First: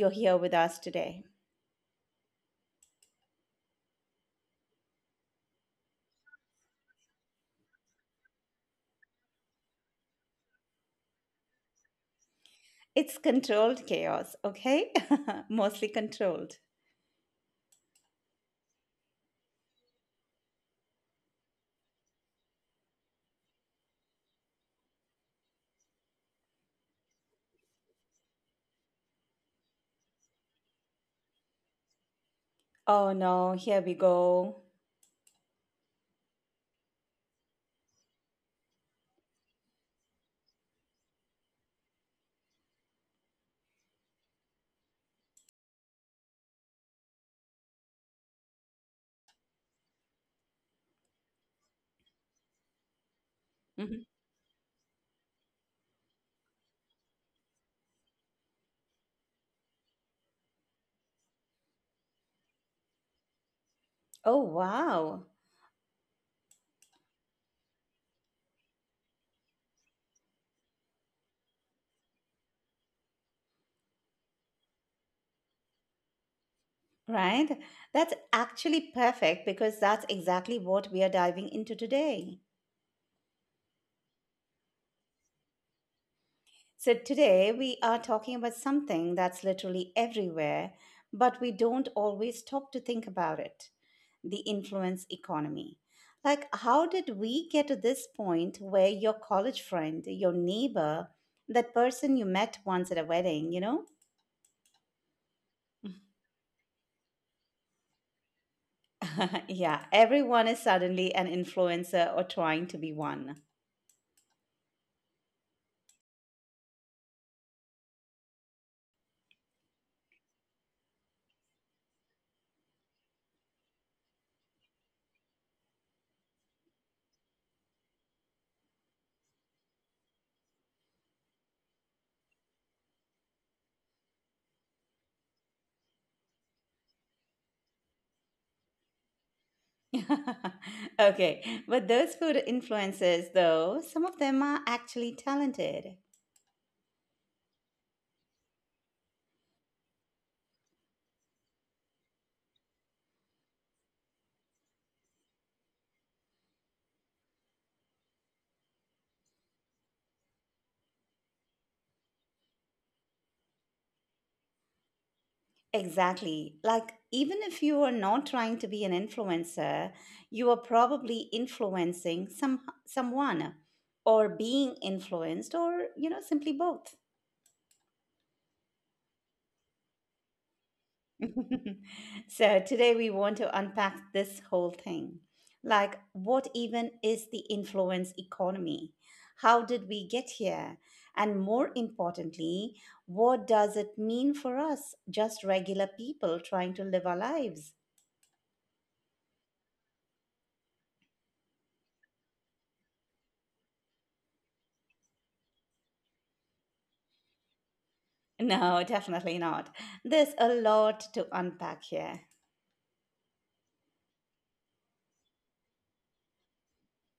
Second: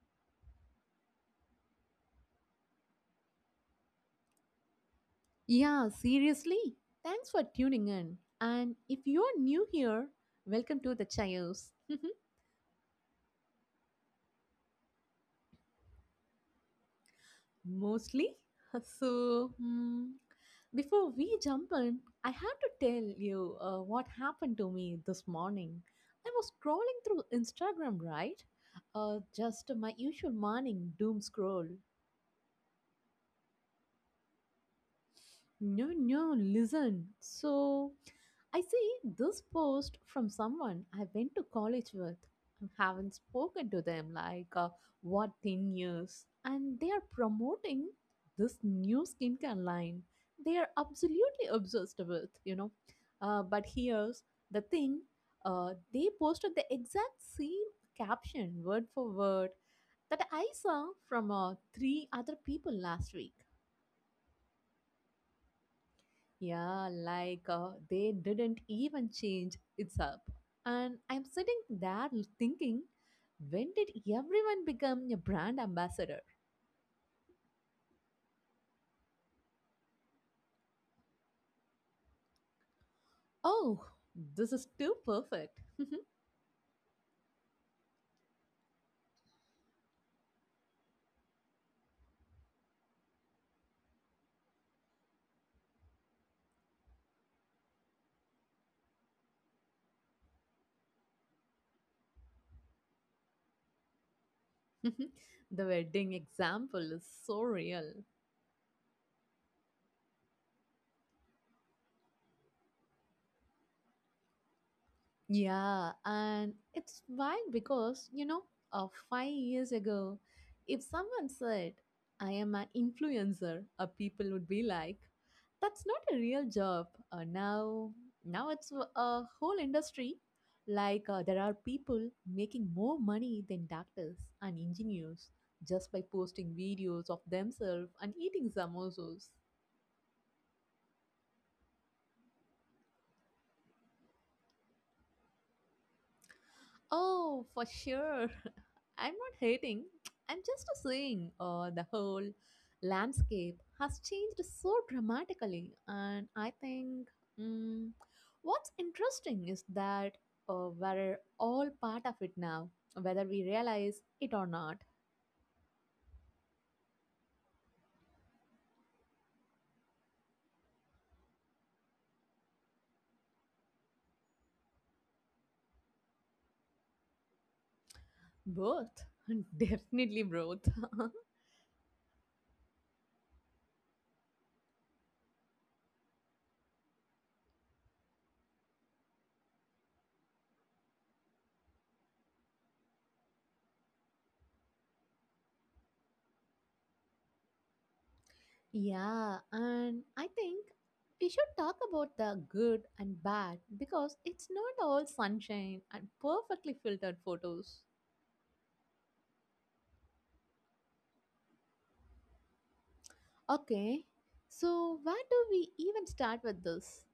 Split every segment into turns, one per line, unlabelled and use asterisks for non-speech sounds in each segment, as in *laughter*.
you're here with us today.
Yeah, seriously. Thanks for tuning in. And if you're new here, welcome to the Chaos. *laughs*
It's controlled chaos, okay? *laughs* Mostly controlled.
Mostly. *laughs* So before we jump in, I have to tell you what happened to me this morning. I was scrolling through Instagram, right? Just my usual morning doom scroll.
Oh no, here we go.
No, no, listen. So, I see this post from someone I went to college with and haven't spoken to them like what 10 years. And they are promoting this new skincare line they are absolutely obsessed with. But
Mhm.
here's the thing. They posted the exact same caption, word for word, that I saw from three other people last week.
Oh wow,
Yeah, they didn't even change it's up. And I'm sitting there thinking, when did everyone become a brand ambassador?
right? That's actually perfect because that's exactly what we are diving into today.
Oh, this is too perfect.
So, today we are talking about something that's literally everywhere, but we don't always stop to think about it, the influence economy. Like, how did we get to this point where your college friend, your neighbor, that person you met once at a wedding, you know?
*laughs* The wedding example is so real.
*laughs* Yeah, everyone is suddenly an influencer or trying to be one.
Yeah, and it's wild because 5 years ago, if someone said, I am an influencer, people would be like, that's not a real job. Now it's a whole industry. Like, there are people making more money than doctors and engineers just by posting videos of themselves and eating samosas.
*laughs* Okay, but those food influencers, though, some of them are actually talented.
Oh, for sure. *laughs* I'm not hating. I'm just saying the whole landscape has changed so dramatically. And I think mm, what's interesting is that we're all part of it now, whether we realize it or not.
Exactly. Like, even if you are not trying to be an influencer, you are probably influencing someone or being influenced or, you know, simply both.
Both. *laughs* Definitely both. *laughs*
*laughs* So today we want to unpack this whole thing. Like, what even is the influence economy? How did we get here? And more importantly, what does it mean for us, just regular people trying to live our lives?
Yeah, and I think we should talk about the good and bad because it's not all sunshine and perfectly filtered photos.
No, definitely not. There's a lot to unpack here.
Okay, so where do we even start with this?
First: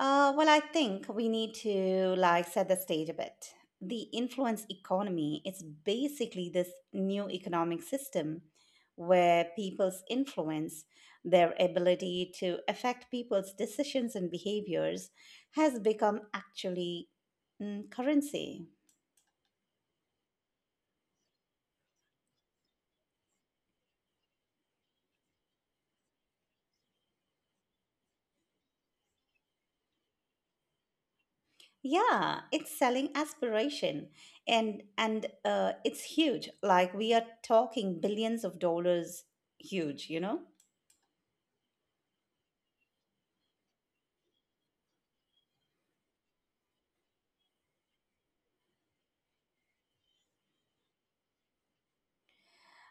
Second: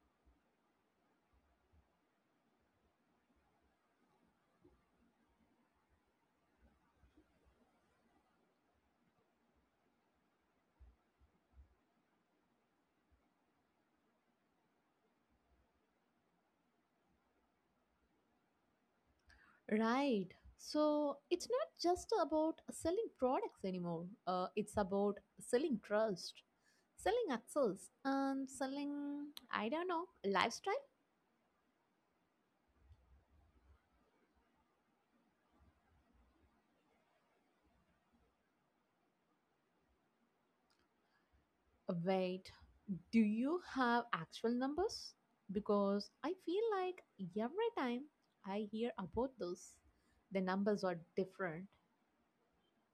Well, I think we need to like set the stage a bit. The influence economy is basically this new economic system where people's influence, their ability to affect people's decisions and behaviors, has become currency.
Right, so it's not just about selling products anymore, it's about selling trust, selling access, and selling, I don't know, lifestyle.
Yeah, it's selling aspiration and it's huge. Like we are talking billions of dollars huge, you know?
Wait, do you have actual numbers? Because I feel like every time I hear about this, the numbers are different.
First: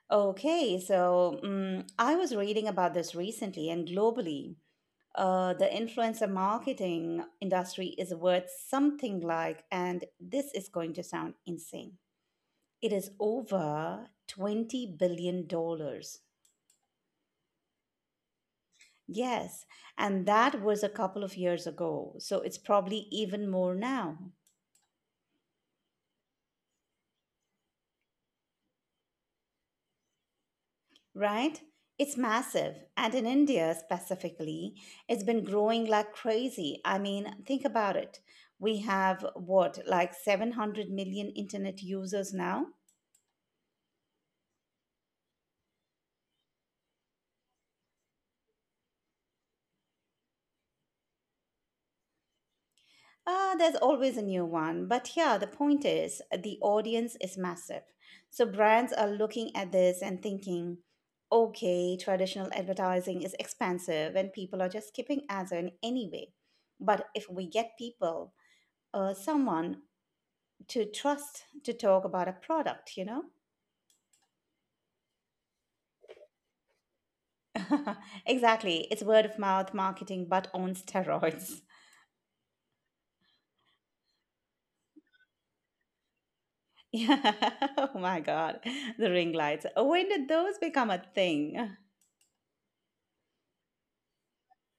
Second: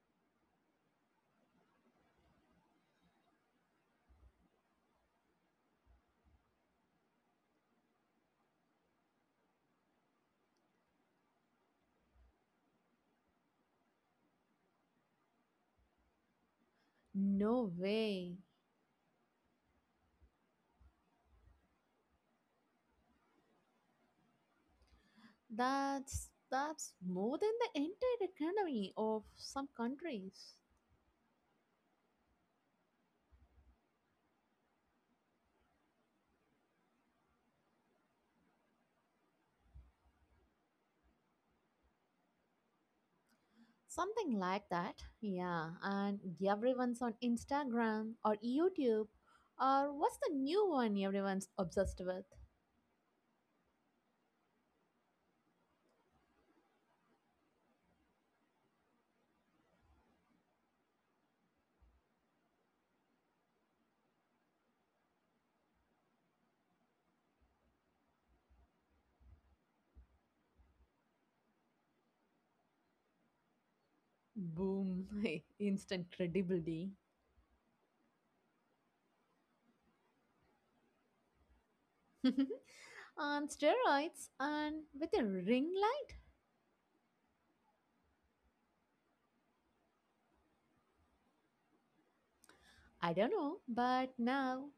Okay, so I was reading about this recently, and globally, the influencer marketing industry is worth something like, and this is going to sound insane, it is over $20 billion. Dollars.
No way.
Yes, and that was a couple of years ago. So it's probably even more now.
That's more than the entire economy of some countries.
Right? It's massive. And in India specifically, it's been growing like crazy. I mean, think about it. We have what, like 700 million internet users now?
Something like that. Yeah, and everyone's on Instagram or YouTube or what's the new one everyone's obsessed with?
There's always a new one. But yeah, the point is the audience is massive. So brands are looking at this and thinking, okay, traditional advertising is expensive and people are just skipping ads in anyway. But if we get people, someone to trust to talk about a product, you know?
Boom, *laughs* instant credibility.
*laughs* Exactly. It's word of mouth marketing, but on steroids. *laughs*
*laughs* On steroids and with a ring light?
Yeah. *laughs* Oh my God. The ring lights. When did those become a thing?
I don't know, but now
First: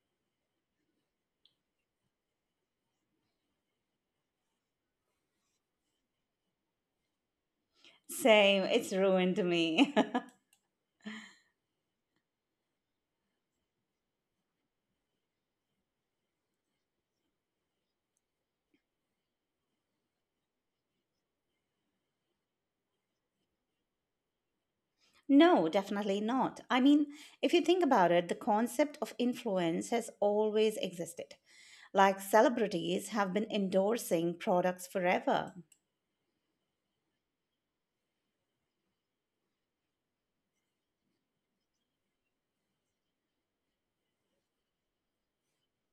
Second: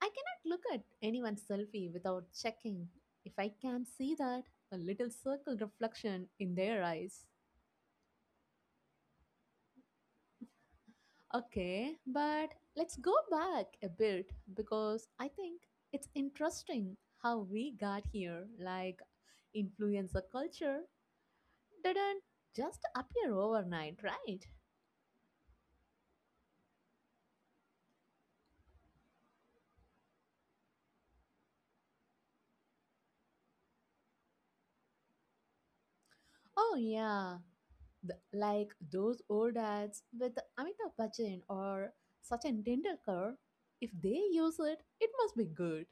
I cannot look at anyone's selfie without checking if I can see that a little circle reflection in their eyes.
Same. It's ruined me.
Okay, but let's go back a bit because I think it's interesting how we got here. Like, influencer culture didn't just appear overnight, right?
*laughs* No, definitely not. I mean, if you think about it, the concept of influence has always existed. Like celebrities have been endorsing products forever.
Oh, yeah. Like those old ads with Amitabh Bachchan or Sachin Tendulkar, if they use it, it must be good,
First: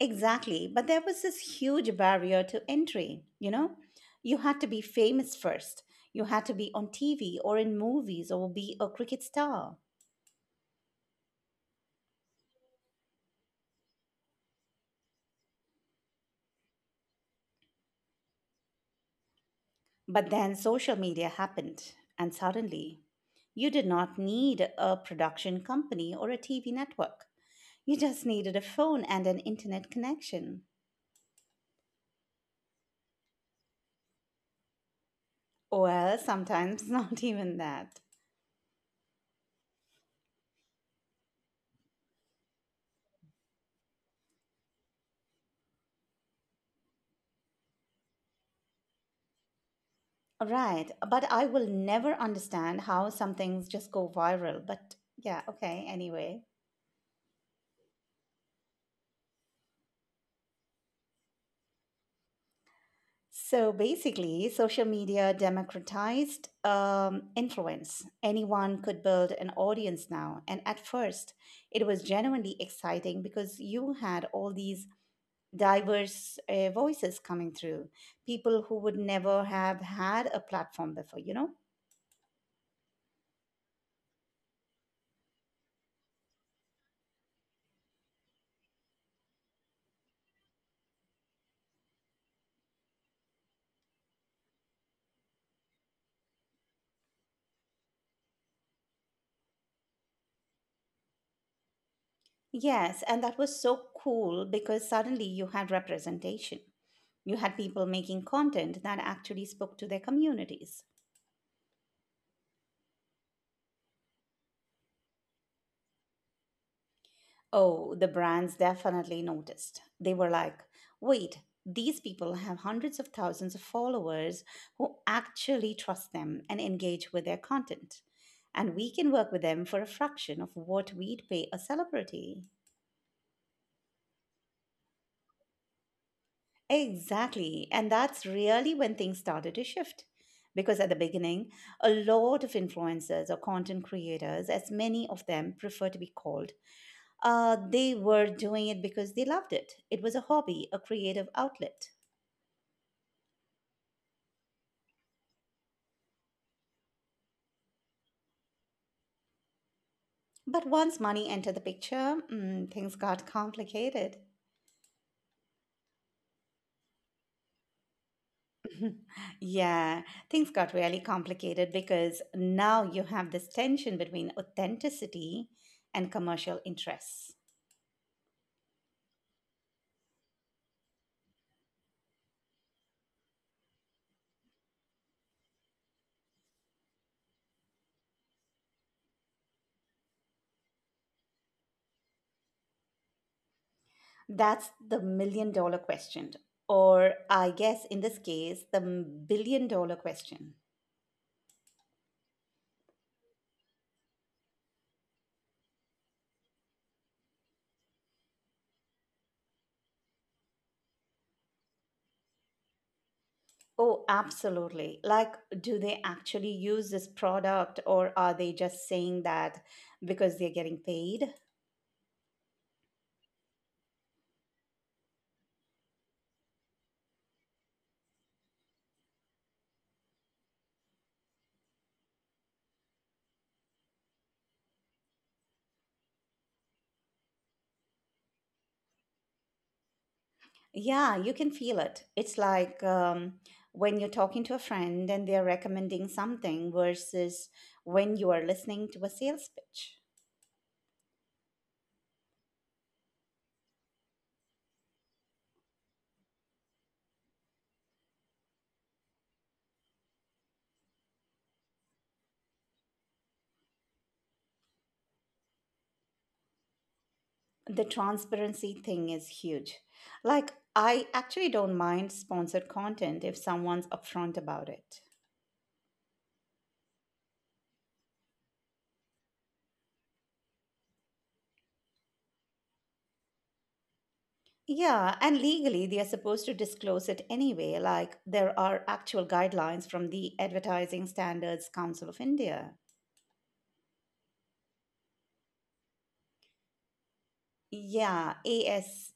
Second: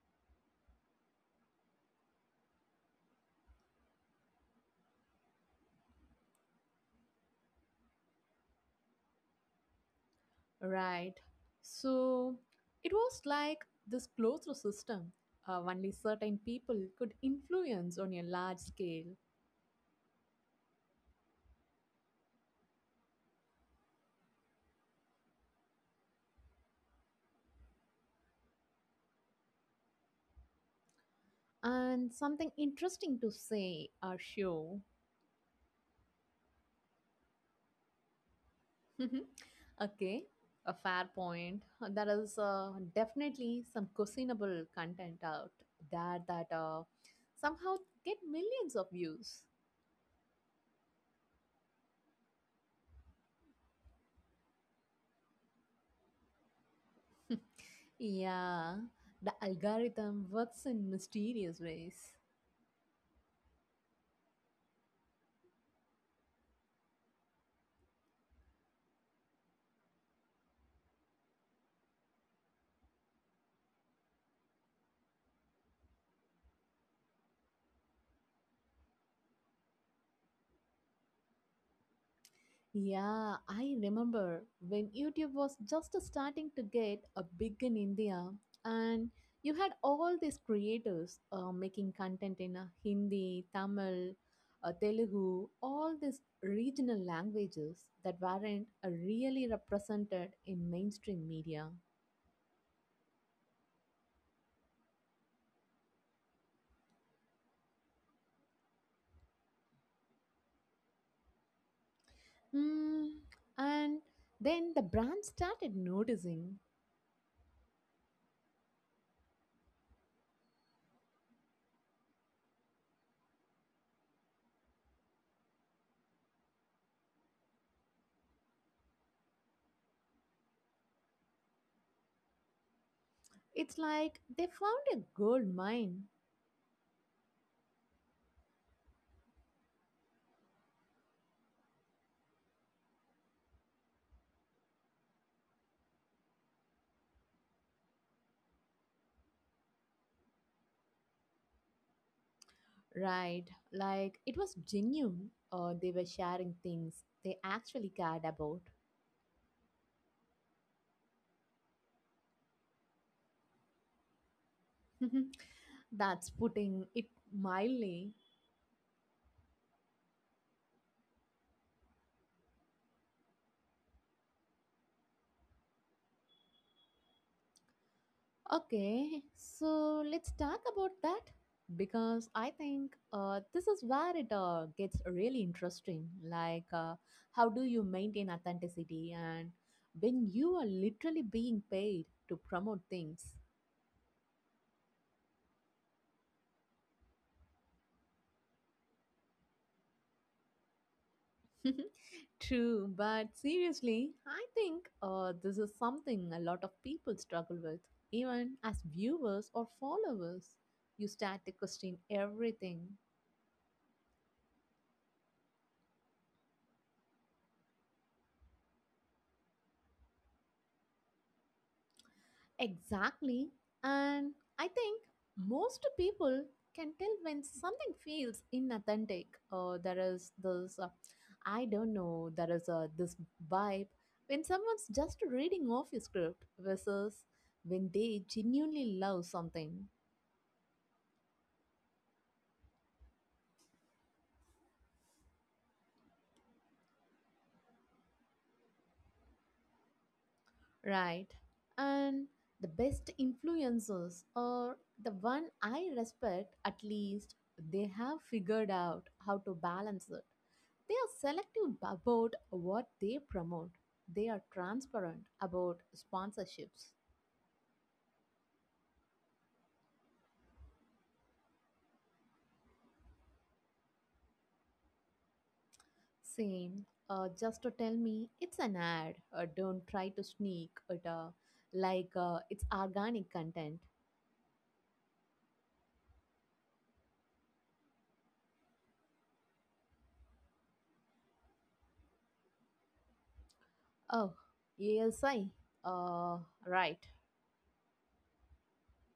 Exactly. But there was this huge barrier to entry, you know? You had to be famous first. You had to be on TV or in movies or be a cricket star.
right? So it was like this closed system. Only certain people could influence on a large scale.
But then social media happened, and suddenly you did not need a production company or a TV network. You just needed a phone and an internet connection.
And something interesting to say or show.
Well, sometimes *laughs* not even that.
Mhm. Okay, a fair point. There is definitely some questionable content out there that somehow get millions of views.
Right, but I will never understand how some things just go viral. But yeah, okay, anyway.
Yeah, the algorithm works in mysterious ways.
So basically, social media democratized influence. Anyone could build an audience now. And at first, it was genuinely exciting because you had all these diverse voices coming through, people who would never have had a platform before, you know?
Yeah, I remember when YouTube was just starting to get a big in India, and you had all these creators making content in Hindi, Tamil, Telugu, all these regional languages that weren't really represented in mainstream media.
Yes, and that was so cool because suddenly you had representation. You had people making content that actually spoke to their communities.
Mm, and then the brand started noticing.
Oh, the brands definitely noticed. They were like, wait, these people have hundreds of thousands of followers who actually trust them and engage with their content. And we can work with them for a fraction of what we'd pay a celebrity.
It's like they found a gold mine.
Exactly. And that's really when things started to shift. Because at the beginning, a lot of influencers or content creators, as many of them prefer to be called, they were doing it because they loved it. It was a hobby, a creative outlet.
Right. Like it was genuine. They were sharing things they actually cared about.
But once money entered the picture, things got complicated.
*laughs* That's putting it mildly.
*laughs* Yeah, things got really complicated because now you have this tension between authenticity and commercial interests.
Okay, so let's talk about that because I think this is where it gets really interesting. Like, how do you maintain authenticity and when you are literally being paid to promote things?
That's the million dollar question. Or, I guess in this case, the billion dollar question.
*laughs* True, but seriously, I think this is something a lot of people struggle with, even as viewers or followers. You start to question everything.
Oh, absolutely. Like, do they actually use this product or are they just saying that because they're getting paid?
Exactly. And I think most people can tell when something feels inauthentic. There is this, I don't know, there is this vibe when someone's just reading off a script versus when they genuinely love something.
Yeah, you can feel it. It's like when you're talking to a friend and they're recommending something versus when you are listening to a sales pitch.
Right. And the best influencers or the one I respect at least they have figured out how to balance it. They are selective about what they promote. They are transparent about sponsorships.
The transparency thing is huge. Like, I actually don't mind sponsored content if someone's upfront about it.
Same, just to tell me it's an ad. Don't try to sneak it. Like it's organic content.
Yeah, and legally they are supposed to disclose it anyway, like there are actual guidelines from the Advertising Standards Council of India.
Oh, ASI. Uh, right.
Yeah, ASCI.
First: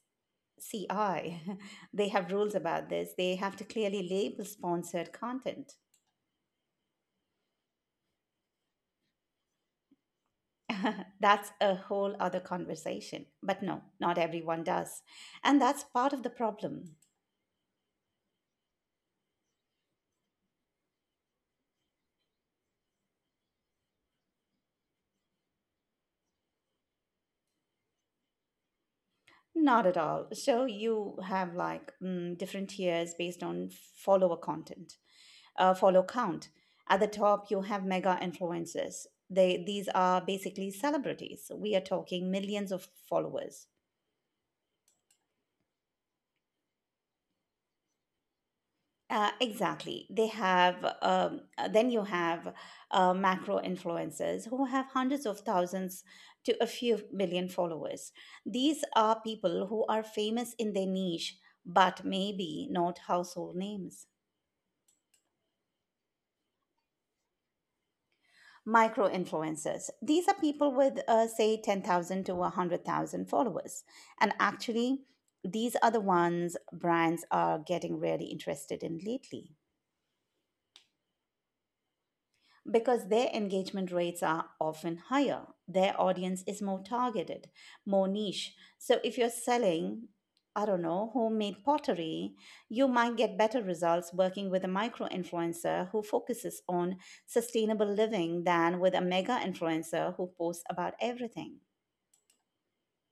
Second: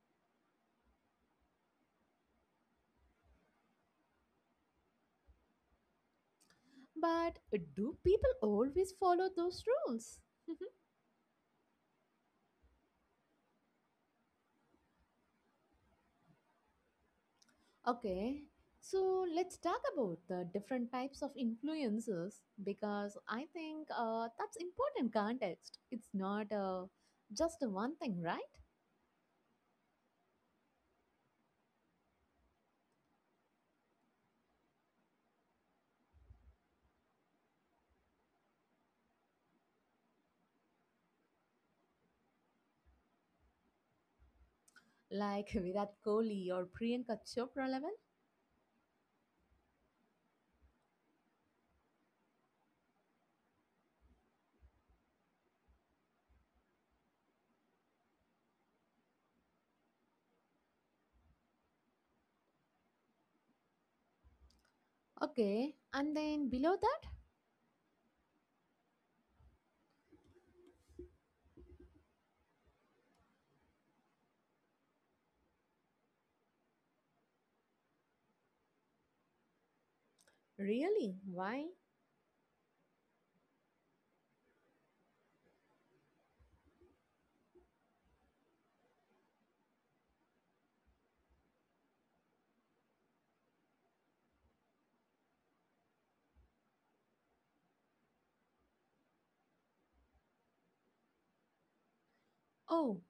*laughs* They have rules about this. They have to clearly label sponsored content.
But do people always follow those rules? *laughs*
*laughs* That's a whole other conversation. But no, not everyone does. And that's part of the problem.
Okay, so let's talk about the different types of influences because I think that's important context. It's not just one thing, right?
Not at all. So you have like different tiers based on follower content. Follow count. At the top, you have mega influencers. These are basically celebrities. We are talking millions of followers.
Like *laughs* Virat Kohli or Priyanka Chopra level.
Exactly. Then you have macro influencers who have hundreds of thousands to a few million followers. These are people who are famous in their niche, but maybe not household names.
Okay, and then below that,
Micro influencers. These are people with, say, 10,000 to 100,000 followers. And actually, these are the ones brands are getting really interested in lately.
really? Why?
Because their engagement rates are often higher, their audience is more targeted, more niche. So if you're selling, I don't know, homemade pottery, you might get better results working with a micro influencer who focuses on sustainable living than with a mega influencer who posts about everything.
Oh,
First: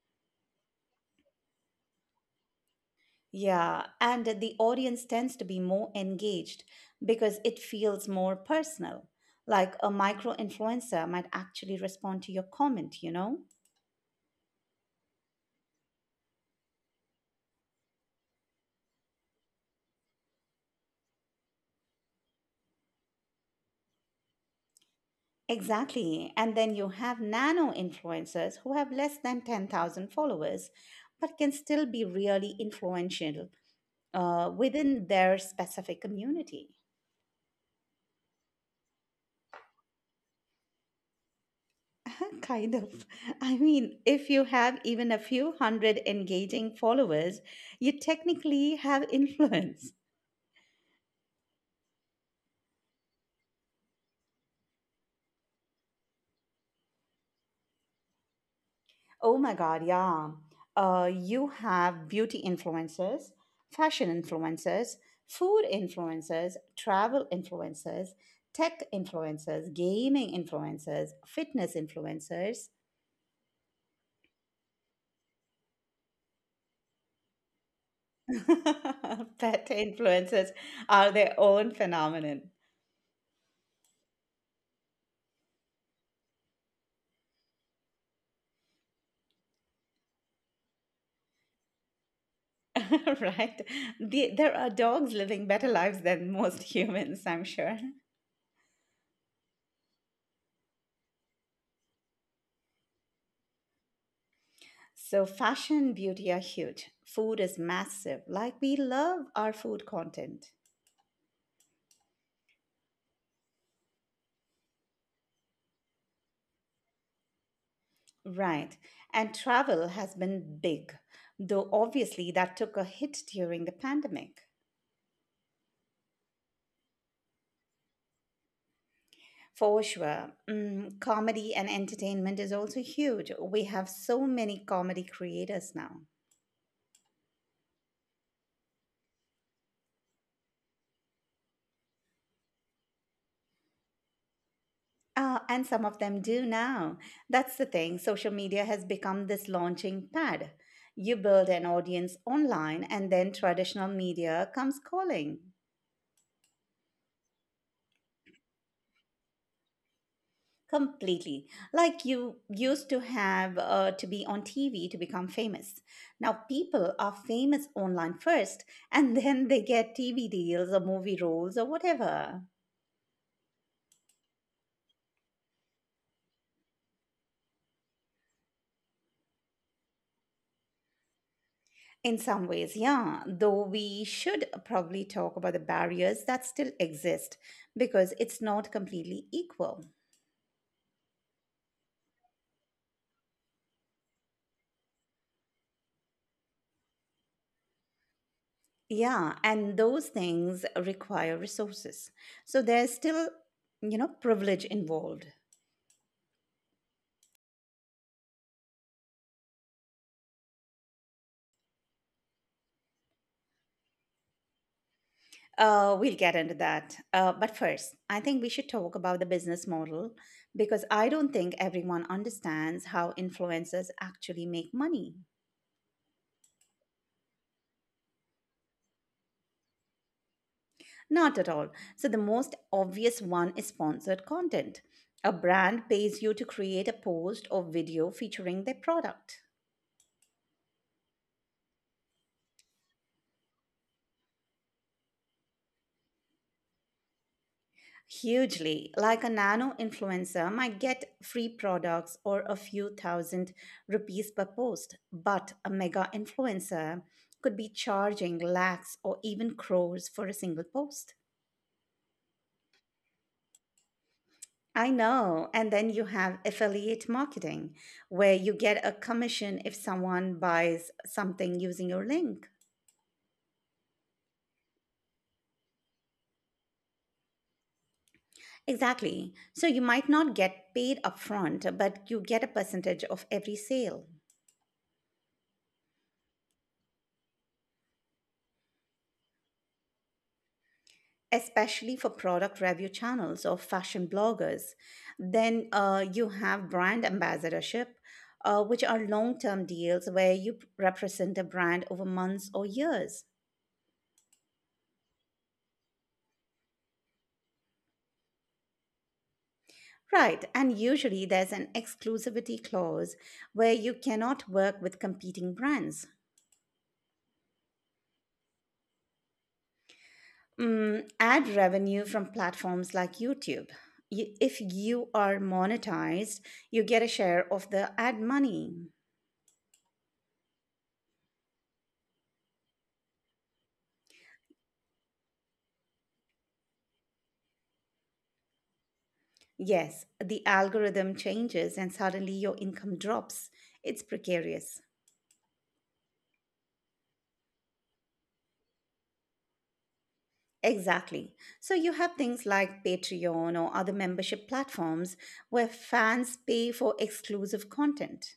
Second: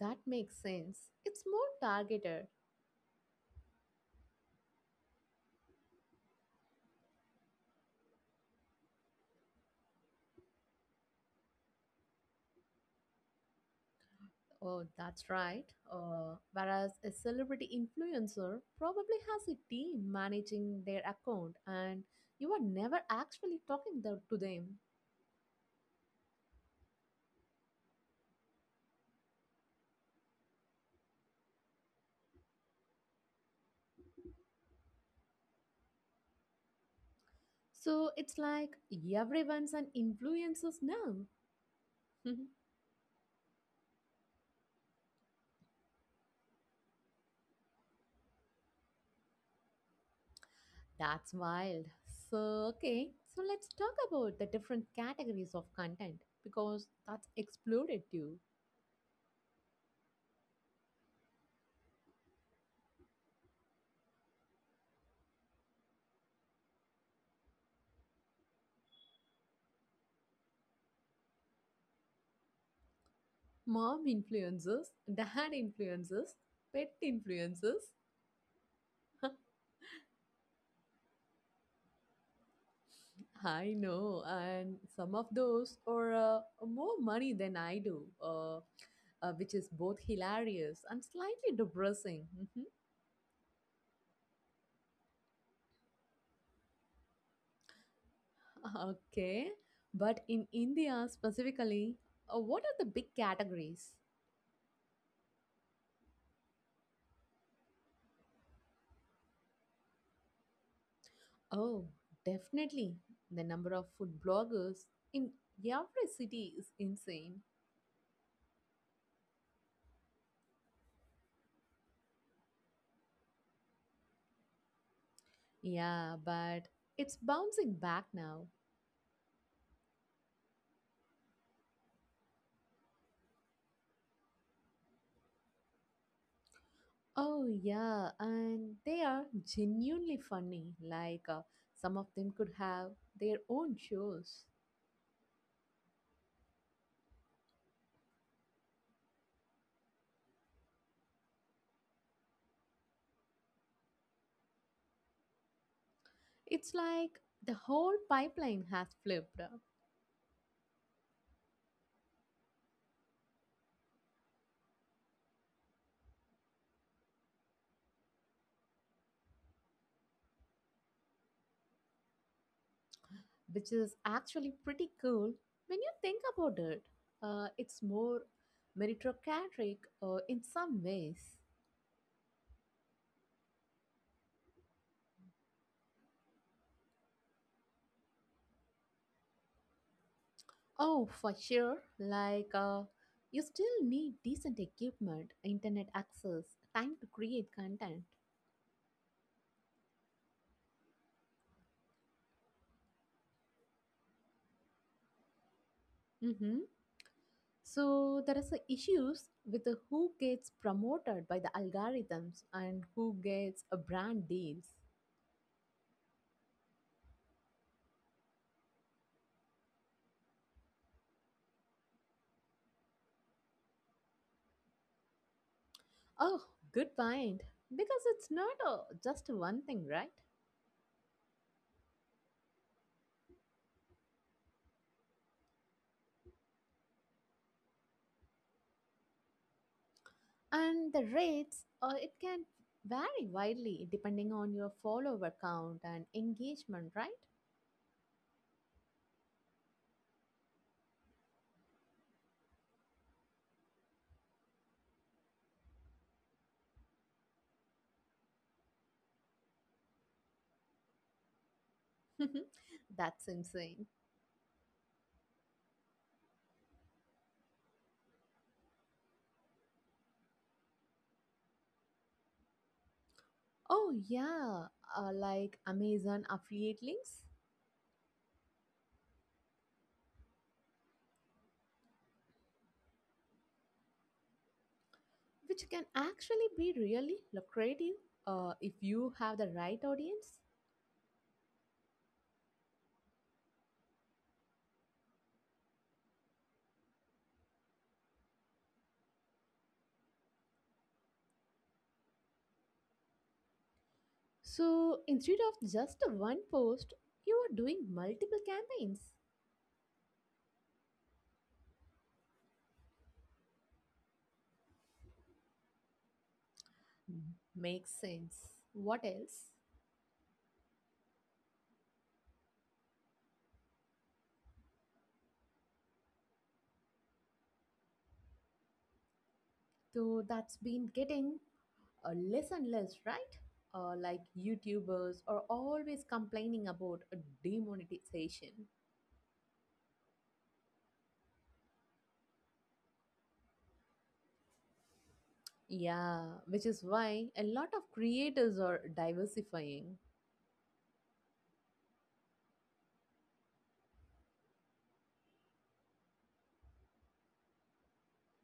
that makes sense. It's more targeted.
Yeah, and the audience tends to be more engaged because it feels more personal. Like a micro influencer might actually respond to your comment, you know?
Oh, that's right. Whereas a celebrity influencer probably has a team managing their account and you are never actually talking to them.
Exactly. And then you have nano influencers who have less than 10,000 followers, but can still be really influential within their specific community.
So it's like everyone's an influencer now.
*laughs*
*laughs*
Kind of. I mean, if you have even a few hundred engaging followers, you technically have *laughs* influence.
That's wild. So, okay, so let's talk about the different categories of content because that's exploded too.
Oh my God, yeah. You have beauty influencers, fashion influencers, food influencers, travel influencers, tech influencers, gaming influencers, fitness influencers,
Mom influencers, dad influencers, pet influencers. *laughs*
*laughs* pet influencers are their own phenomenon,
I know, and some of those are more money than I do, which is both hilarious and slightly depressing. Mhm.
*laughs* right? There are dogs living better lives than most *laughs* humans, I'm sure.
*laughs* Okay, but in India specifically, what are the big categories?
So, fashion, beauty are huge. Food is massive. Like, we love our food content.
Oh, definitely. The number of food bloggers in every city is insane.
Right. And travel has been big, though obviously that took a hit during the pandemic.
Yeah, but it's bouncing back now.
For sure. Comedy and entertainment is also huge. We have so many comedy creators now.
Oh, yeah, and they are genuinely funny. Like, some of them could have their own shows.
Ah, and some of them do now. That's the thing. Social media has become this launching pad. You build an audience online, and then traditional media comes calling.
It's like the whole pipeline has flipped,
Completely. Like you used to have to be on TV to become famous. Now people are famous online first *laughs* and then they get TV deals or movie roles or whatever.
which is actually pretty cool when you think about it. It's more meritocratic in some ways.
In some ways, yeah, though we should probably talk about the barriers that still exist because it's not completely equal.
Oh, for sure. Like, you still need decent equipment, internet access, time to create content.
Yeah, and those things require resources. So there's still, you know, privilege involved.
Mm-hmm. So there is a issues with the who gets promoted by the algorithms and who gets a brand deals.
We'll get into that. But first, I think we should talk about the business model because I don't think everyone understands how influencers actually make money.
Oh, good point. Because it's not just one thing, right?
Not at all. So, the most obvious one is sponsored content. A brand pays you to create a post or video featuring their product.
And the rates, it can vary widely depending on your follower count and engagement, right?
Hugely, like a nano influencer might get free products or a few thousand rupees per post, but a mega influencer could be charging lakhs or even crores for a single post.
*laughs* That's insane.
I know. And then you have affiliate marketing, where you get a commission if someone buys something using your link.
Oh yeah, like Amazon affiliate links,
Exactly. So you might not get paid upfront, but you get a percentage of every sale.
which can actually be really lucrative if you have the right audience.
Especially for product review channels or fashion bloggers. Then you have brand ambassadorship, which are long term deals where you represent a brand over months or years.
So instead of just one post, you are doing multiple campaigns.
Right, and usually there's an exclusivity clause where you cannot work with competing brands.
Mm, makes sense. What else?
Mm, ad revenue from platforms like YouTube. If you are monetized, you get a share of the ad money.
So that's been getting less and less, right? Like YouTubers are always complaining about a demonetization.
Yes, the algorithm changes and suddenly your income drops. It's precarious.
Yeah, which is why a lot of creators are diversifying.
Exactly. So you have things like Patreon or other membership platforms where fans pay for exclusive content.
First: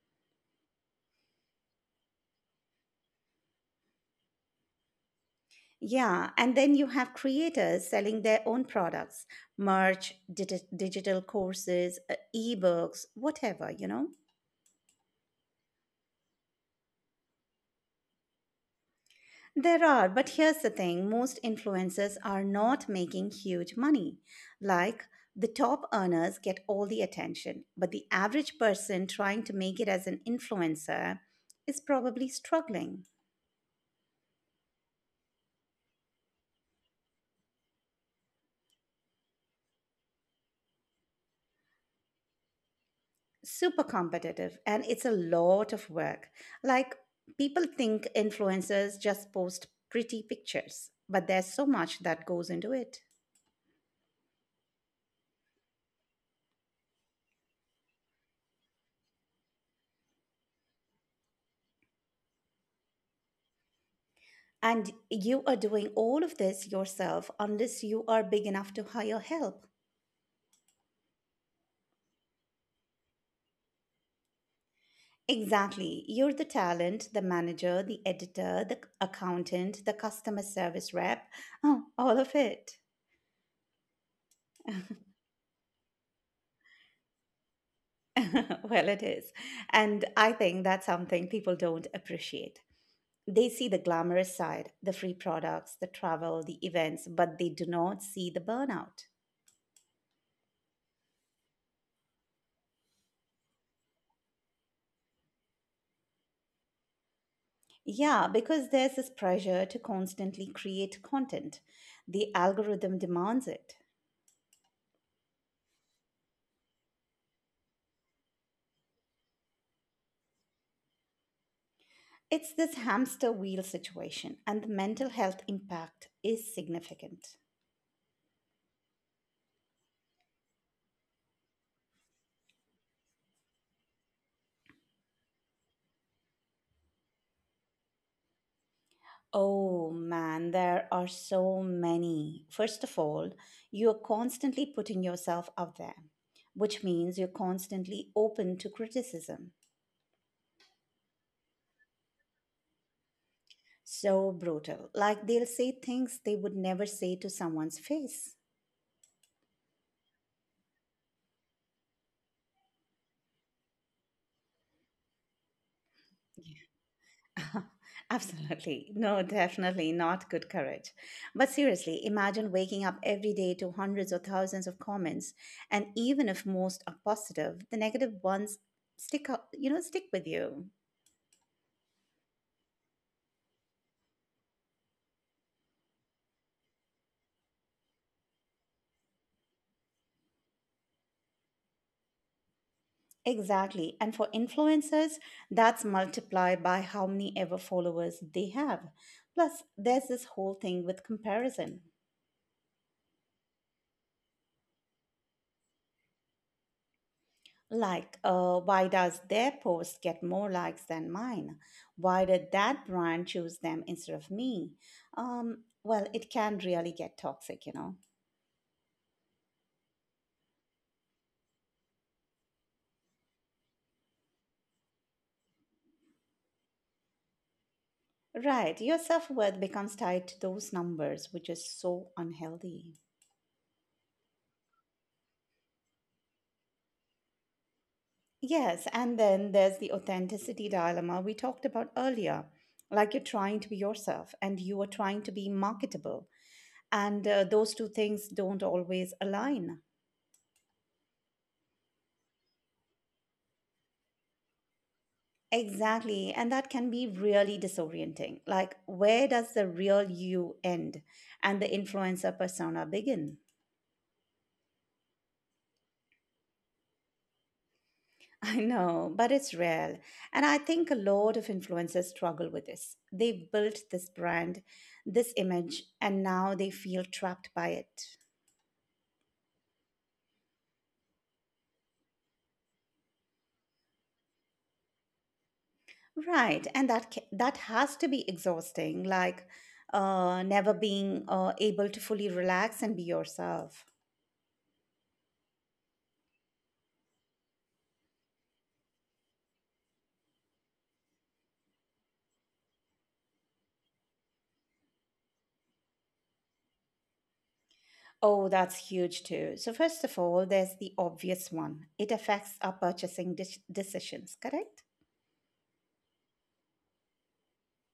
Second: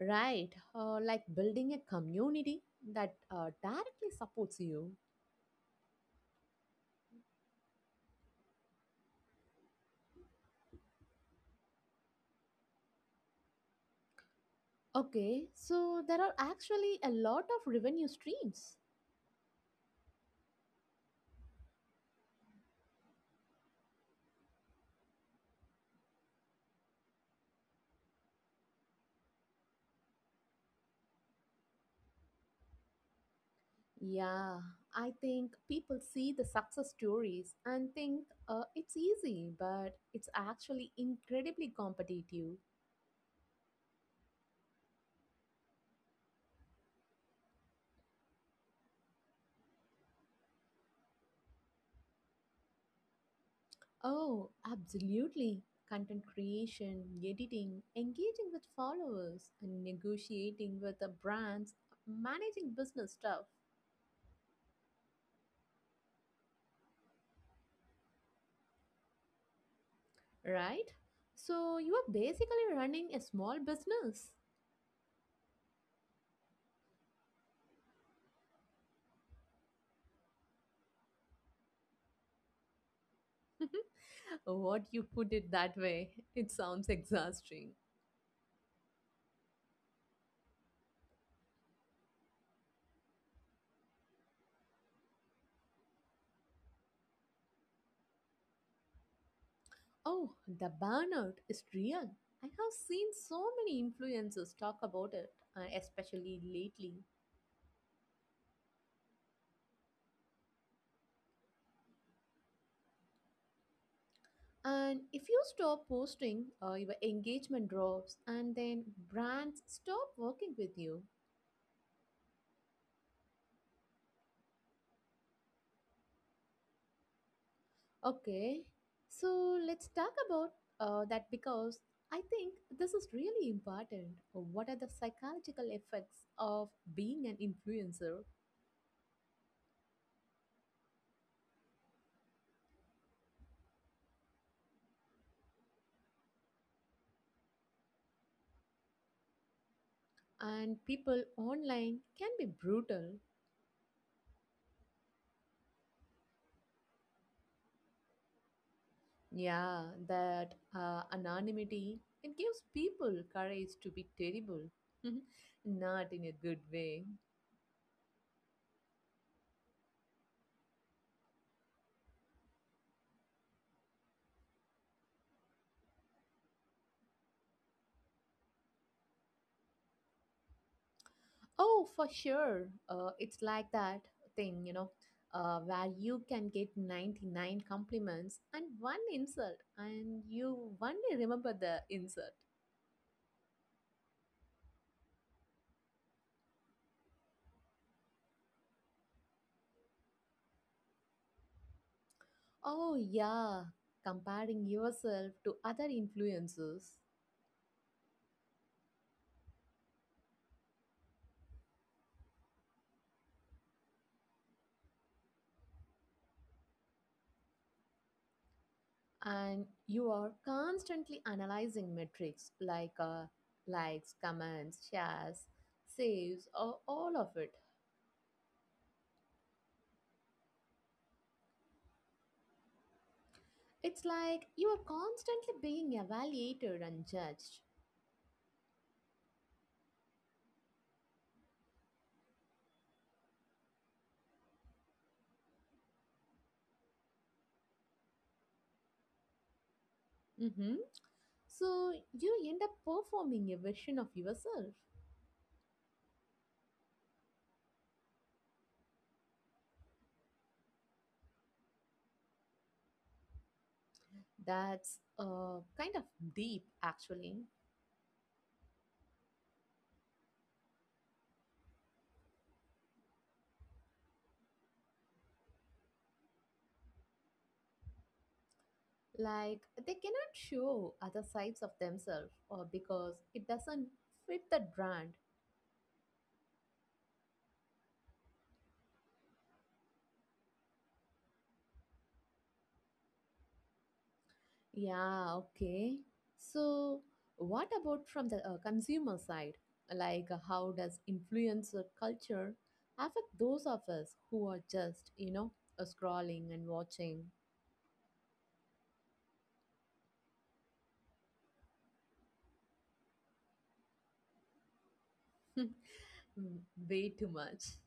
Right, like building a community that directly supports you.
Yeah, and then you have creators selling their own products, merch, digital courses, ebooks, whatever, you know?
Okay, so there are actually a lot of revenue streams.
There are, but here's the thing, most influencers are not making huge money. Like, the top earners get all the attention, but the average person trying to make it as an influencer is probably struggling.
Yeah, I think people see the success stories and think it's easy, but it's actually incredibly competitive.
Super competitive, and it's a lot of work. Like, people think influencers just post pretty pictures, but there's so much that goes into it.
Oh, absolutely. Content creation, editing, engaging with followers, and negotiating with the brands, managing business stuff,
And you are doing all of this yourself unless you are big enough to hire help.
right? So you are basically running a small business.
Exactly. You're the talent, the manager, the editor, the accountant, the customer service rep, *laughs* oh, all of it.
*laughs* What you put it that way, it sounds exhausting.
*laughs* Well, it is. And I think that's something people don't appreciate. They see the glamorous side, the free products, the travel, the events, but they do not see the burnout.
Oh, the burnout is real. I have seen so many influencers talk about it, especially lately.
Yeah, because there's this pressure to constantly create content. The algorithm demands it.
And if you stop posting, your engagement drops, and then brands stop working with you.
It's this hamster wheel situation, and the mental health impact is significant.
Okay, so let's talk about that because I think this is really important. What are the psychological effects of being an influencer?
Oh man, there are so many. First of all, you're constantly putting yourself out there, which means you're constantly open to criticism.
And people online can be brutal.
So brutal. Like they'll say things they would never say to someone's face.
Yeah, that anonymity it gives people courage to be terrible, *laughs* not in a good way.
Absolutely. No, definitely not good courage. But seriously, imagine waking up every day to hundreds or thousands of comments, and even if most are positive, the negative ones stick up, stick with you.
Oh, for sure, it's like that thing, you know, where you can get 99 compliments and one insult, and you only remember the insult.
Exactly. And for influencers, that's multiplied by how many ever followers they have. Plus, there's this whole thing with comparison.
Oh yeah, comparing yourself to other influences.
Like, why does their post get more likes than mine? Why did that brand choose them instead of me? Well, it can really get toxic.
And you are constantly analyzing metrics like likes, comments, shares, saves, or all of it.
Right, your self worth becomes tied to those numbers, which is so unhealthy.
It's like you are constantly being evaluated and judged.
Yes, and then there's the authenticity dilemma we talked about earlier. Like you're trying to be yourself and you are trying to be marketable, and those two things don't always align.
Hmm. So you end up performing a version of yourself.
Exactly. And that can be really disorienting. Like, where does the real you end and the influencer persona begin?
That's kind of deep, actually.
*laughs* I know, but it's real. And I think a lot of influencers struggle with this. They've built this brand, this image, and now they feel trapped by it.
Like they cannot show other sides of themselves, or because it doesn't fit the brand.
Right. And that has to be exhausting, like never being able to fully relax and be yourself.
Yeah, okay. So, what about from the consumer side? Like, how does influencer culture affect those of us who are just, you know, scrolling and watching.
Oh, that's huge too. So, first of all, there's the obvious one — it affects our decisions, correct?
*laughs* Mm, way too much?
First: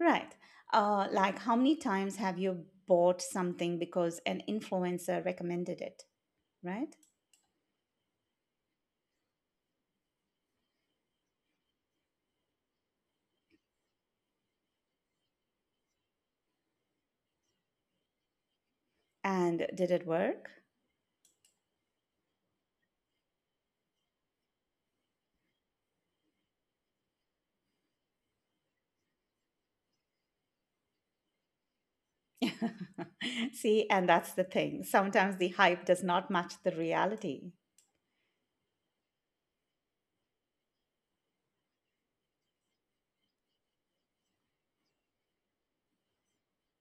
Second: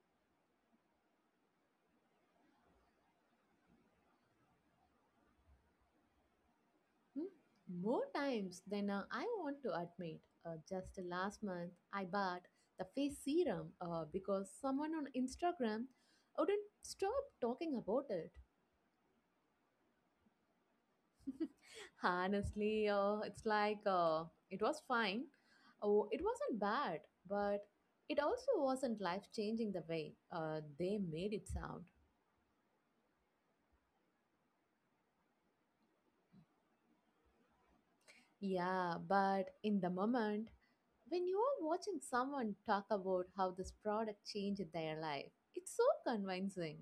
Right. Like, how many times have you bought something because an influencer recommended it, right?
Hmm? More times than I want to admit. Just last month, I bought the face serum because someone on Instagram wouldn't stop talking about it.
And did it work?
Honestly, it was fine. Oh, it wasn't bad, but it also wasn't life changing the way they made it sound.
*laughs* See, and that's the thing. Sometimes the hype does not match the reality.
Yeah, but in the moment, when you are watching someone talk about how this product changed their life, it's so convincing.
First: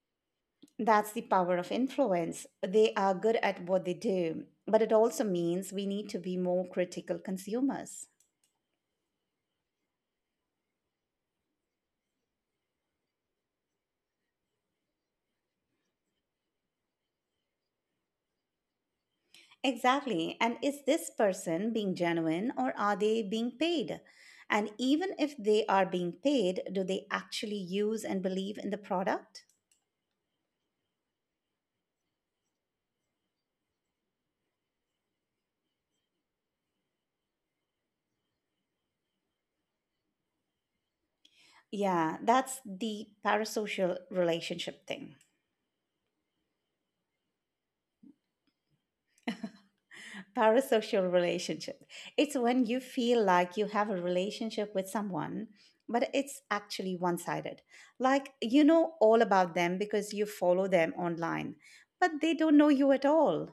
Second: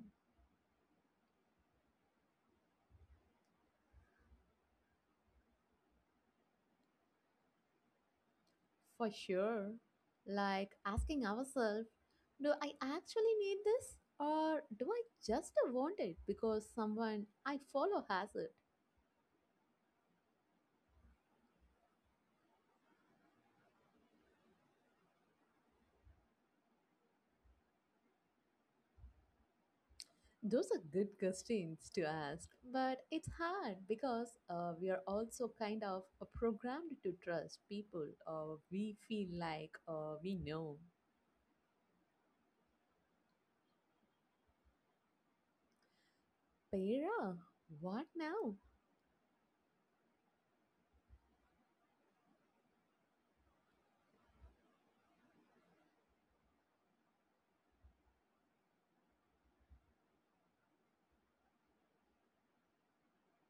That's the power of influence. They are good at what they do, but it also means we need to be more critical consumers.
For sure. Like asking ourselves, do I actually need this? Or do I just want it because someone I follow has it?
Exactly. And is this person being genuine or are they being paid? And even if they are being paid, do they actually use and believe in the product?
Those are good questions to ask, but it's hard because we are also kind of programmed to trust people we feel like we know.
Yeah, that's the parasocial relationship thing.
Pera, what now?
*laughs* Parasocial relationship. It's when you feel like you have a relationship with someone, but it's actually one sided. Like you know all about them because you follow them online, but they don't know you at all.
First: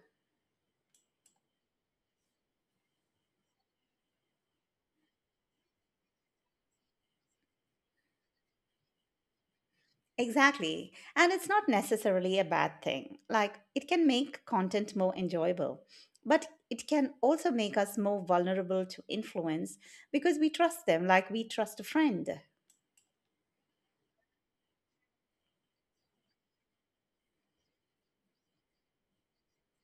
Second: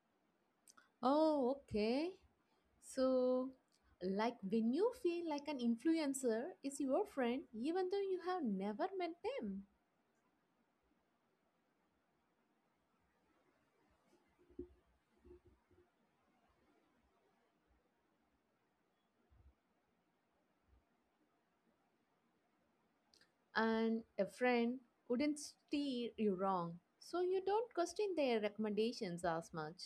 Oh, okay. So, like when you feel like an influencer is your friend, even though you have never met them,
Exactly. And it's not necessarily a bad thing. Like, it can make content more enjoyable, but it can also make us more vulnerable to influence because we trust them like we trust a friend.
and a friend wouldn't steer you wrong, so you don't question their recommendations as much.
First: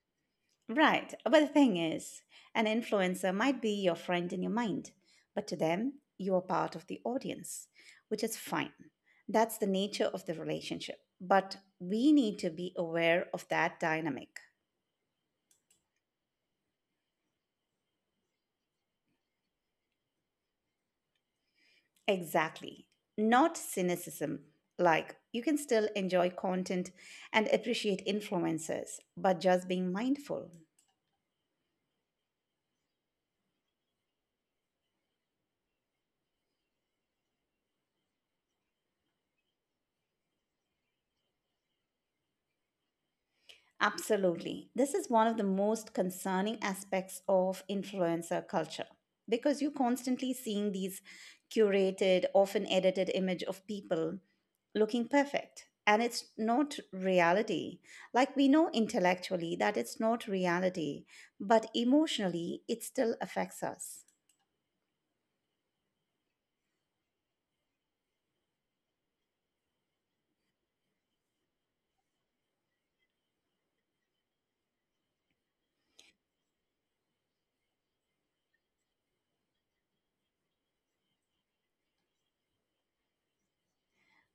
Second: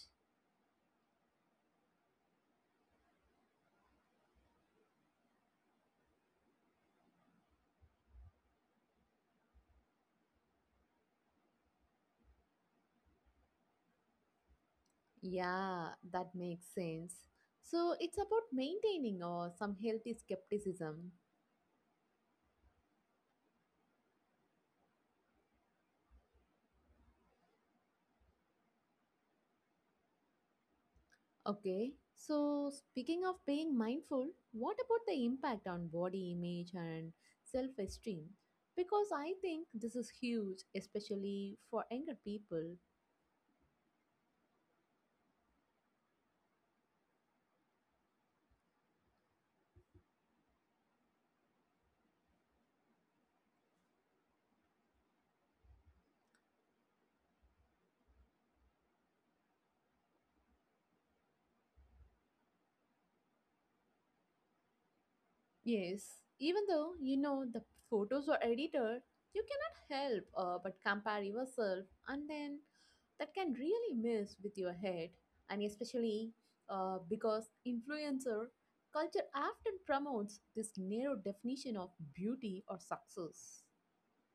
Right. But the thing is, an influencer might be your friend in your mind, but to them, you are part of the audience, which is fine. That's the nature of the relationship. But we need to be aware of that dynamic.
Yeah, that makes sense. So it's about maintaining some healthy skepticism.
Exactly. Not cynicism. Like, you can still enjoy content and appreciate influencers, but just being mindful.
Okay. So speaking of being mindful, what about the impact on body image and self esteem? Because I think this is huge, especially for younger people.
Absolutely. This is one of the most concerning aspects of influencer culture because you're constantly seeing these curated, often edited image of people looking perfect. And it's not reality. Like we know intellectually that it's not reality, but emotionally it still affects us.
Yes, even though you know the photos are edited, you cannot help but compare yourself, and then that can really mess with your head. And especially because influencer culture often promotes this narrow definition of beauty or success.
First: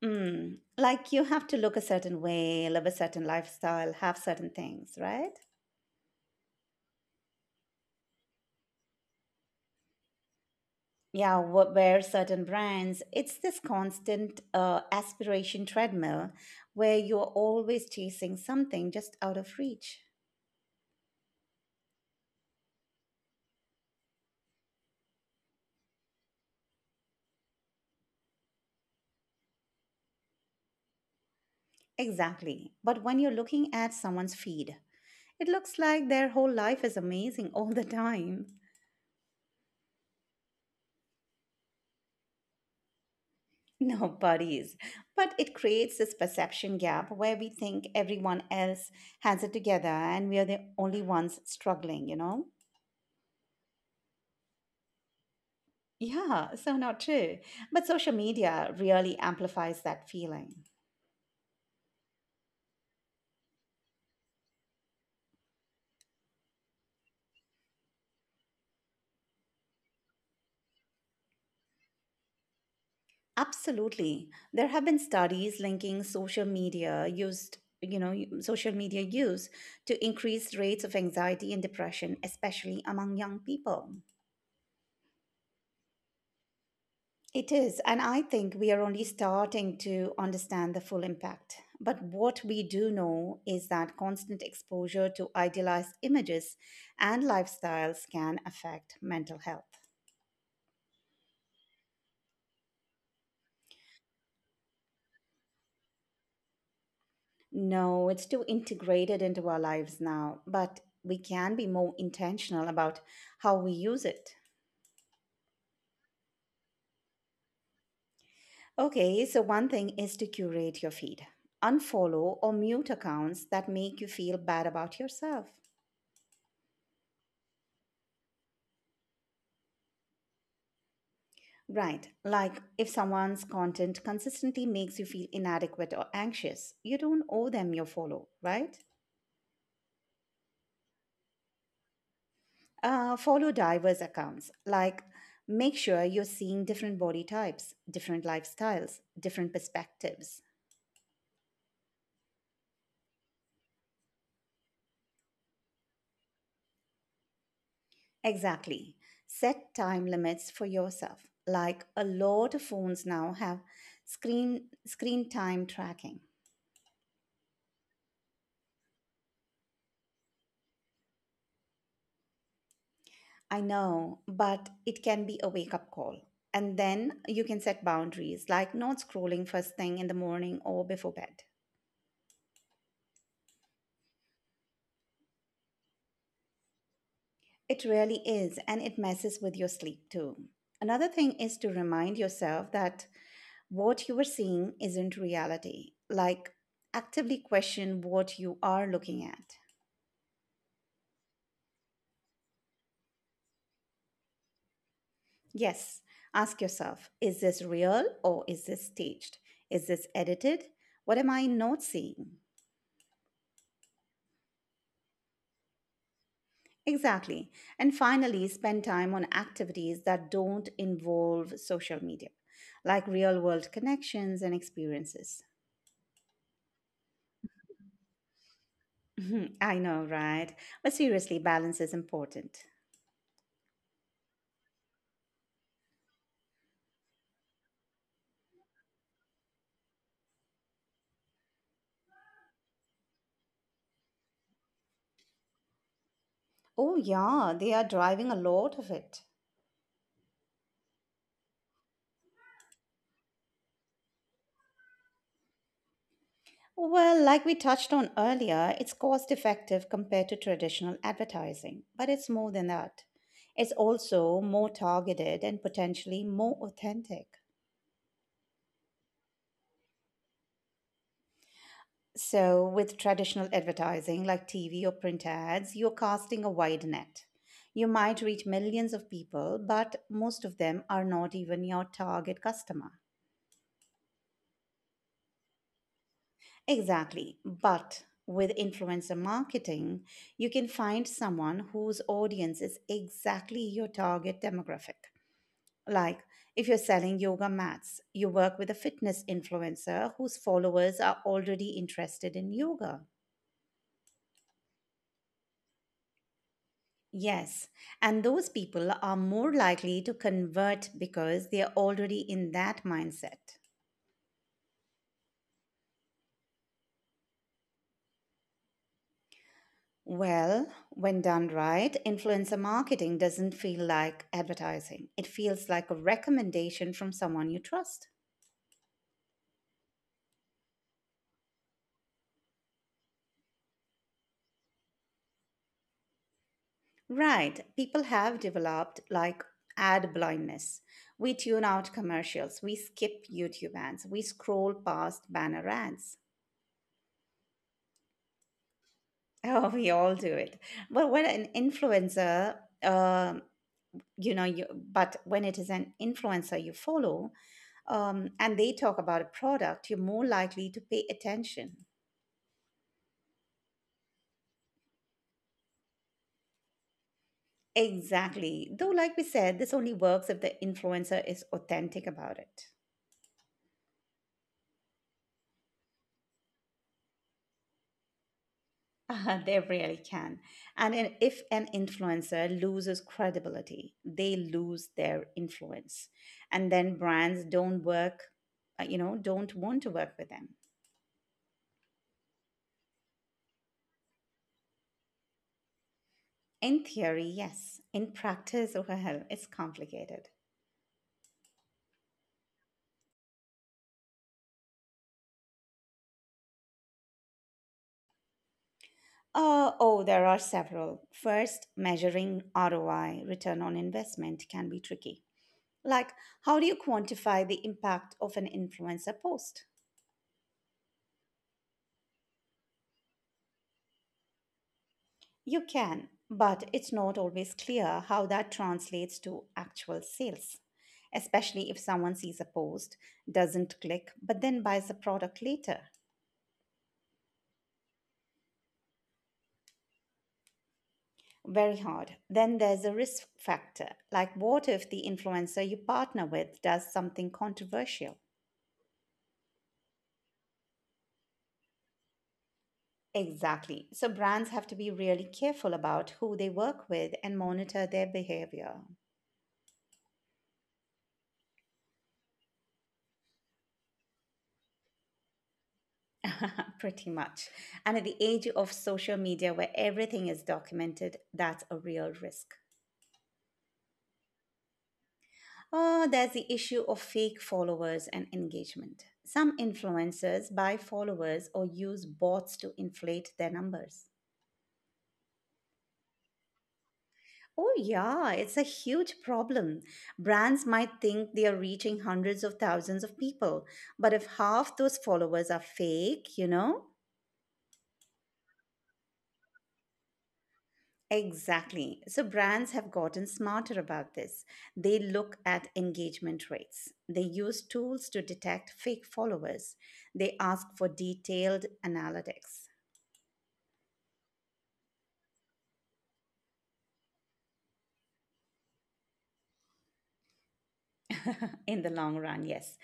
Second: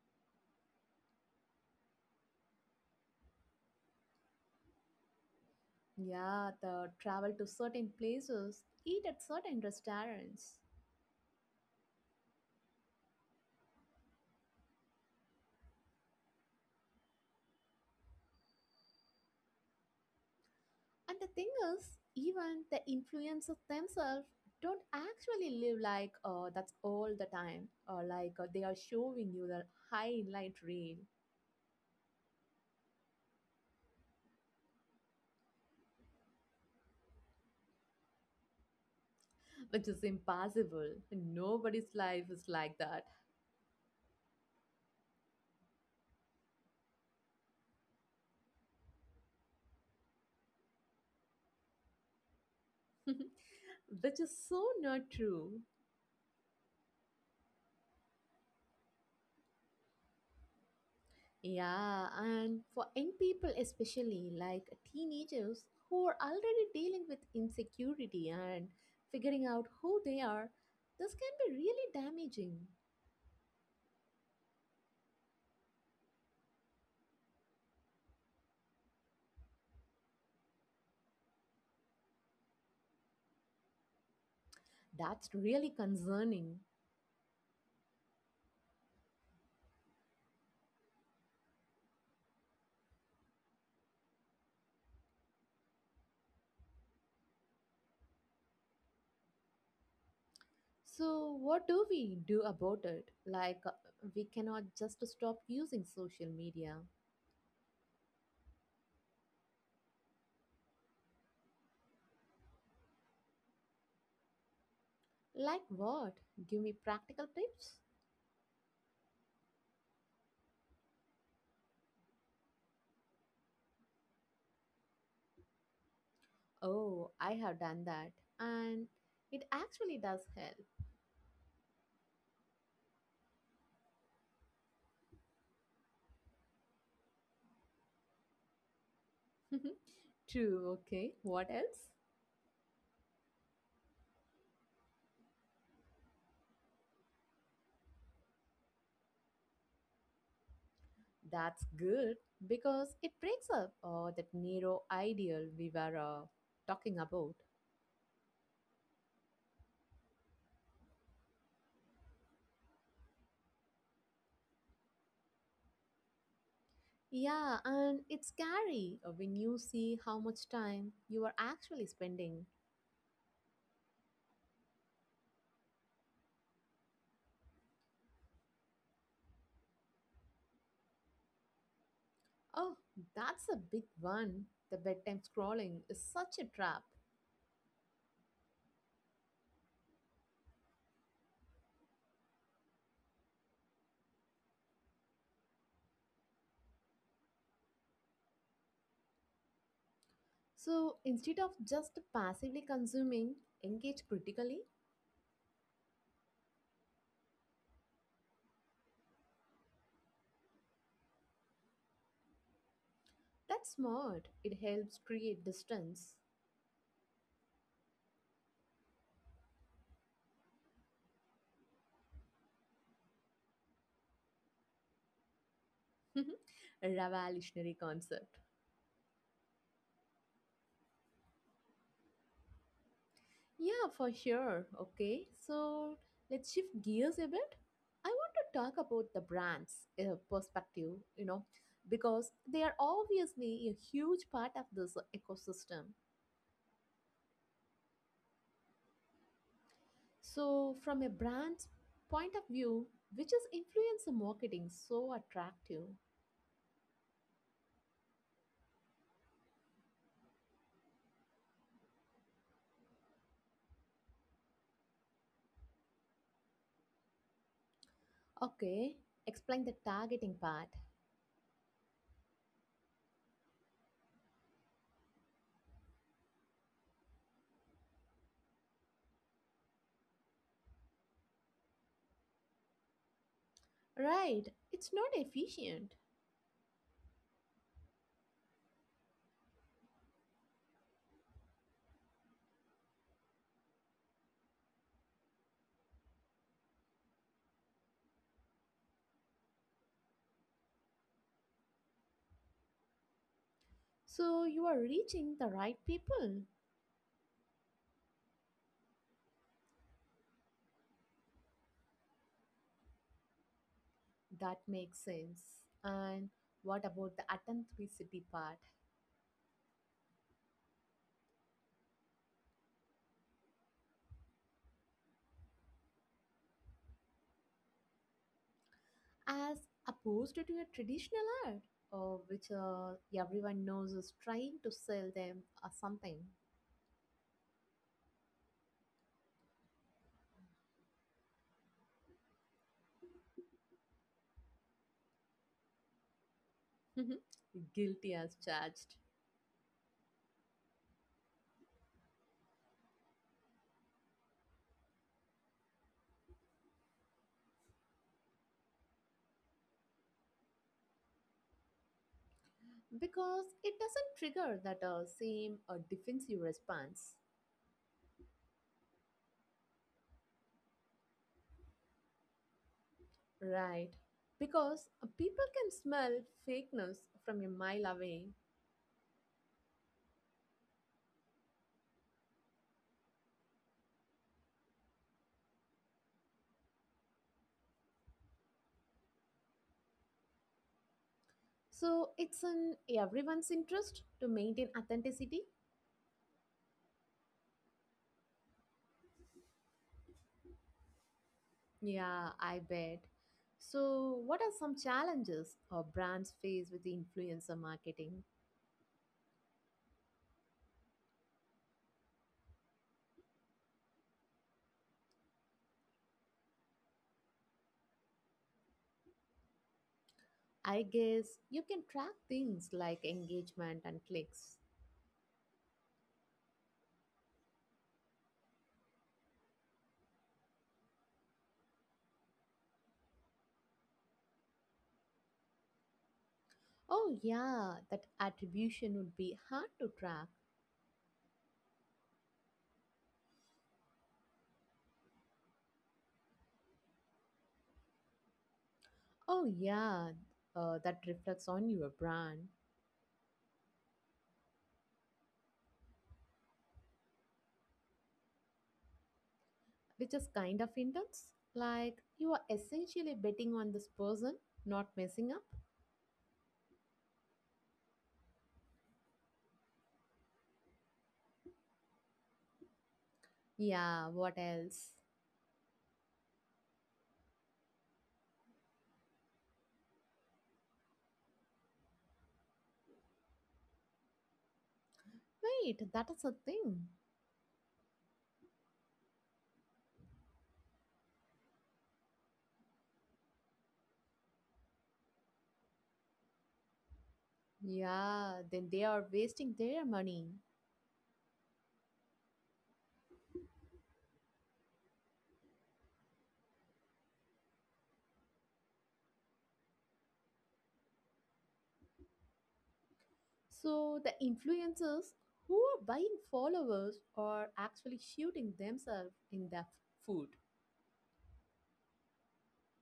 Mm. Like you have to look a certain way, live a certain lifestyle, have certain things, right?
Yeah, the travel to certain places, eat at certain restaurants.
Yeah, wear certain brands. It's this constant aspiration treadmill where you're always chasing something just out of reach.
And the thing is, even the influencers themselves don't actually live like that's all the time, or like they are showing you the highlight reel,
Exactly. But when you're looking at someone's feed, it looks like their whole life is amazing *laughs* all the time.
which is impossible. Nobody's life is like that,
No buddies. But it creates this perception gap where we think everyone else has it together and we are the only ones struggling, you know?
*laughs* which is so not true.
Yeah, so not true. But social media really amplifies that feeling.
Yeah, and for young people, especially like teenagers who are already dealing with insecurity and figuring out who they are, this can be really damaging.
Absolutely. There have been studies linking social media use to increased rates of anxiety and depression, especially among young people.
That's really concerning.
It is, and I think we are only starting to understand the full impact. But what we do know is that constant exposure to idealized images and lifestyles can affect mental health.
So, what do we do about it? Like, we cannot just stop using social media.
No, it's too integrated into our lives now, but we can be more intentional about how we use it.
Like, what? Give me practical tips?
Okay, so one thing is to curate your feed, unfollow or mute accounts that make you feel bad about yourself.
Oh, I have done that. And it actually does help.
Right, like if someone's content consistently makes you feel inadequate or anxious, you don't owe them your follow, right?
*laughs* True, okay. What else?
Follow diverse accounts, like make sure you're seeing different body types, different lifestyles, different perspectives.
That's good because it breaks up that narrow ideal we were talking about.
Exactly. Set time limits for yourself. Like a lot of phones now have screen time tracking.
Yeah, and it's scary when you see how much time you are actually spending.
I know, but it can be a wake up call. And then you can set boundaries, like not scrolling first thing in the morning or before bed.
Oh, that's a big one. The bedtime scrolling is such a trap.
It really is, and it messes with your sleep too. Another thing is to remind yourself that what you are seeing isn't reality. Like, actively question what you are looking at.
So instead of just passively consuming, engage critically.
Yes, ask yourself, is this real or is this staged? Is this edited? What am I not seeing?
That's smart. It helps create distance.
Exactly. And finally, spend time on activities that don't involve social media, like real world connections and experiences. *laughs*
*laughs* A revolutionary concept.
Mhm, I know, right? But seriously, balance is important.
Yeah, for sure. Okay, so let's shift gears a bit. I want to talk about the brands' perspective, you know, because they are obviously a huge part of this ecosystem.
Oh, yeah, they are driving a lot of it.
So, from a brand's point of view, which is influencer marketing so attractive?
Well, like we touched on earlier, it's cost effective compared to traditional advertising, but it's more than that. It's also more targeted and potentially more authentic.
Okay, explain the targeting part.
So, with traditional advertising like TV or print ads, you're casting a wide net. You might reach millions of people, but most of them are not even your target customer.
Right, it's not efficient.
Exactly. But with influencer marketing, you can find someone whose audience is exactly your target demographic. Like if you're selling yoga mats, you work with a fitness influencer whose followers are already interested in yoga.
So, you are reaching the right people.
Yes, and those people are more likely to convert because they are already in that mindset.
That makes sense. And what about the authenticity part?
Well, when done right, influencer marketing doesn't feel like advertising. It feels like a recommendation from someone you trust.
As opposed to a traditional ad, which everyone knows is trying to sell them or something.
Right, people have developed like ad blindness. We tune out commercials, we skip YouTube ads, we scroll past banner ads. *laughs*
*laughs* Guilty as charged.
Oh, we all do it. But when an influencer um you know you but when it is an influencer you follow, and they talk about a product, you're more likely to pay attention
Because it doesn't trigger that same defensive response.
exactly. Though like we said, this only works if the influencer is authentic about it.
Right. Because people can smell fakeness from a mile away.
They really can. And then if an influencer loses credibility, they lose their influence, and then brands don't work you know don't want to work with them
So it's in everyone's interest to maintain authenticity.
in theory. Yes, in practice, *laughs* well, it's complicated.
Yeah, I bet. So, what are some challenges or brands face with the influencer marketing?
Oh, there are several. First, measuring ROI, return on investment, can be tricky. Like, how do you quantify the impact of an influencer post?
I guess you can track things like engagement and clicks.
You can, but it's not always clear how that translates to actual sales, especially if someone sees a post, doesn't click, but then buys a product later.
Oh, yeah, that attribution would be hard to track.
Very hard. Then there's a risk factor. Like, what if the influencer you partner with does something controversial?
Oh, yeah, that reflects on your brand,
Exactly. So brands have to be really careful about who they work with and monitor their behavior.
which is kind of intense. Like, you are essentially betting on this person not messing up.
*laughs* Pretty much. And at the age of social media where everything is documented, that's a real risk.
Yeah, what else?
Oh, there's the issue of fake followers and engagement. Some influencers buy followers or use bots to inflate their numbers.
Wait, that is a thing.
Oh, yeah, it's a huge problem. Brands might think they are reaching hundreds of thousands of people, but if half those followers are fake, you know?
Yeah, then they are wasting their money.
Exactly. So brands have gotten smarter about this. They look at engagement rates. They use tools to detect fake followers. They ask for detailed analytics.
So, the influencers who are buying followers are actually shooting themselves in the food.
*laughs* In the long run, yes.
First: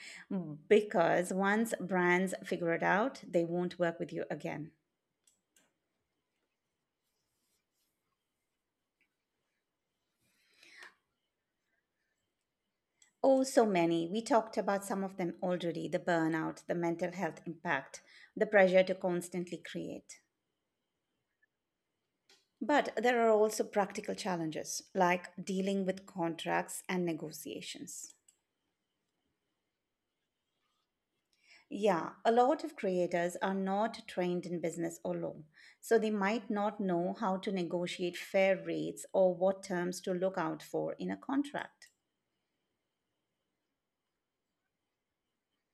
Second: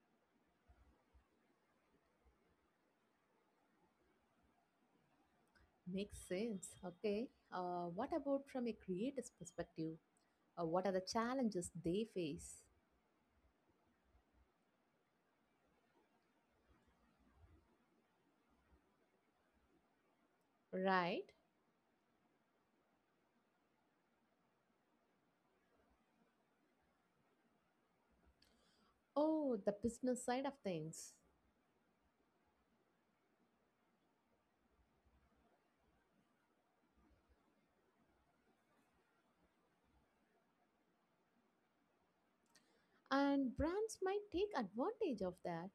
Because once brands figure it out, they won't work with you again.
Makes sense. Okay. What about from a creator's perspective? What are the challenges they face?
Oh, so many. We talked about some of them already — the burnout, the mental health impact, the pressure to constantly create.
Right.
But there are also practical challenges, like dealing with contracts and negotiations.
Oh, the business side of things.
Yeah, a lot of creators are not trained in business or law, so they might not know how to negotiate fair rates or what terms to look out for in a contract.
And brands might take advantage of that.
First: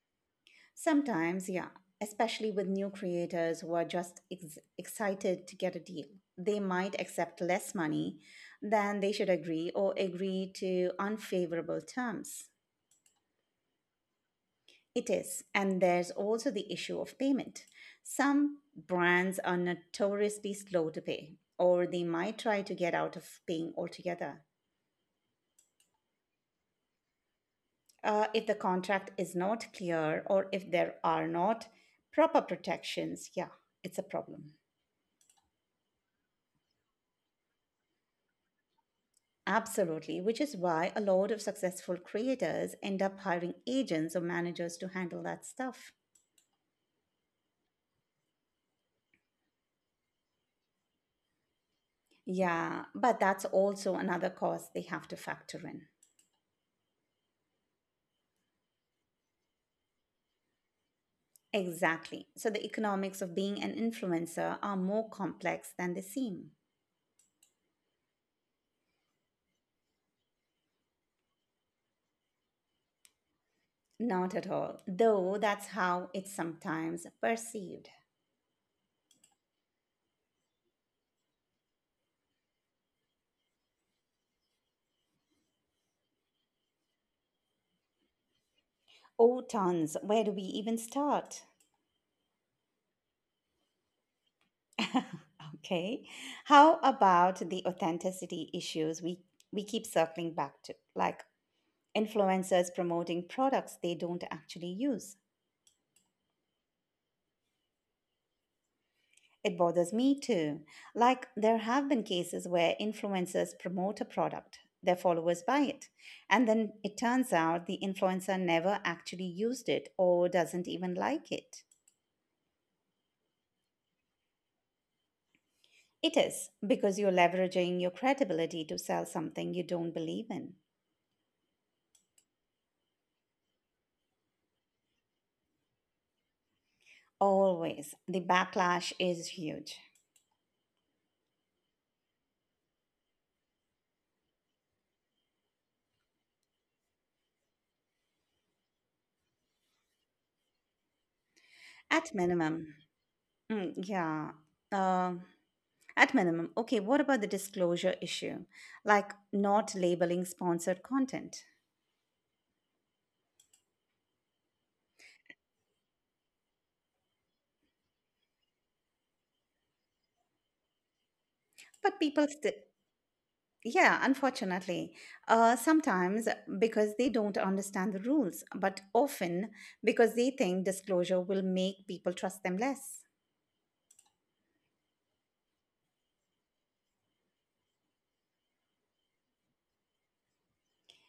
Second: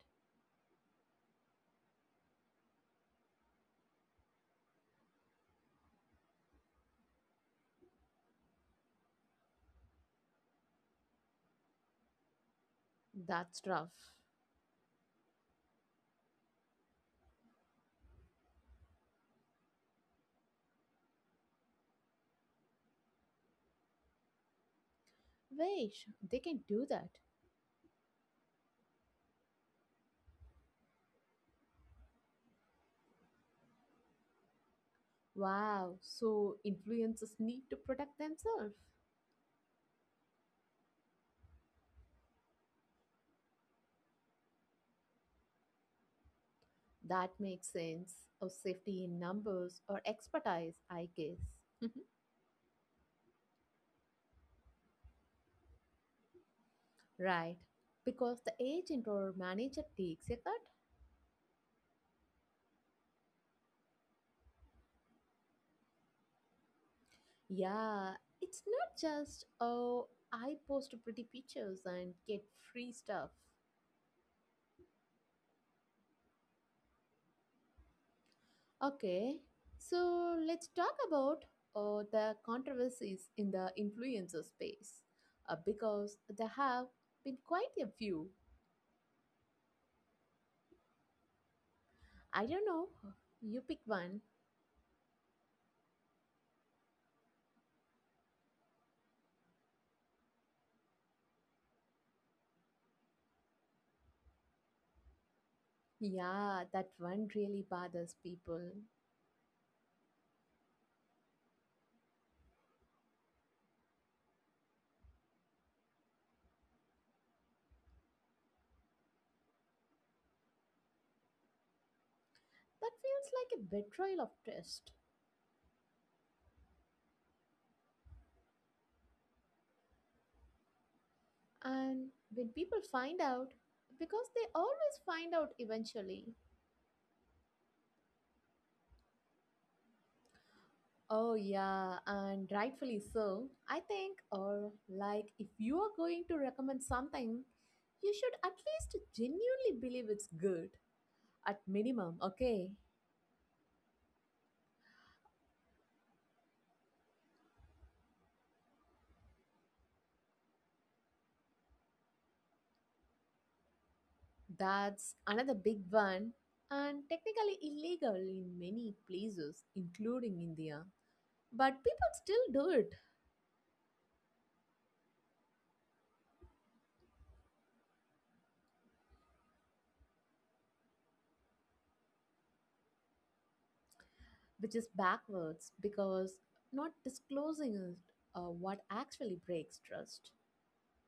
Sometimes, yeah, especially with new creators who are just excited to get a deal. They might accept less money than they should agree or agree to unfavorable terms.
That's rough.
It is. And there's also the issue of payment. Some brands are notoriously slow to pay, or they might try to get out of paying altogether.
Wait, they can do that.
If the contract is not clear or if there are not proper protections, yeah, it's a problem.
Wow, so influencers need to protect themselves.
Absolutely, which is why a lot of successful creators end up hiring agents or managers to handle that stuff.
That makes sense. Or safety in numbers or expertise, I guess. *laughs*
Yeah, but that's also another cost they have to factor in.
Right. Because the agent or manager takes a cut.
Exactly. So the economics of being an influencer are more complex than they seem.
Yeah, it's not just, oh, I post pretty pictures and get free stuff.
Not at all, though that's how it's sometimes perceived.
Okay, so let's talk about the controversies in the influencer space because there have been quite a few.
Oh, tons, where do we even start?
I don't know, you pick one.
*laughs* Okay. How about the authenticity issues we keep circling back to, like influencers promoting products they don't actually use.
Yeah, that one really bothers people.
It bothers me too. Like, there have been cases where influencers promote a product, their followers buy it, and then it turns out the influencer never actually used it or doesn't even like it.
That feels like a betrayal of trust.
It is because you're leveraging your credibility to sell something you don't believe in.
And when people find out, because they always find out eventually.
Always. The backlash is huge.
Oh, yeah, and rightfully so. I think, or like, if you are going to recommend something, you should at least genuinely believe it's good, at
At
minimum,
minimum.
okay?
Mm, yeah. Um At minimum, okay, what about the disclosure issue? Like not labeling sponsored content.
That's another big one, and technically illegal in many places, including India. But
But
people
people
still
still,
do it,
yeah, unfortunately, sometimes because they don't understand the rules, but often because they think disclosure will make people trust them less.
which is backwards because not disclosing it, what actually breaks trust.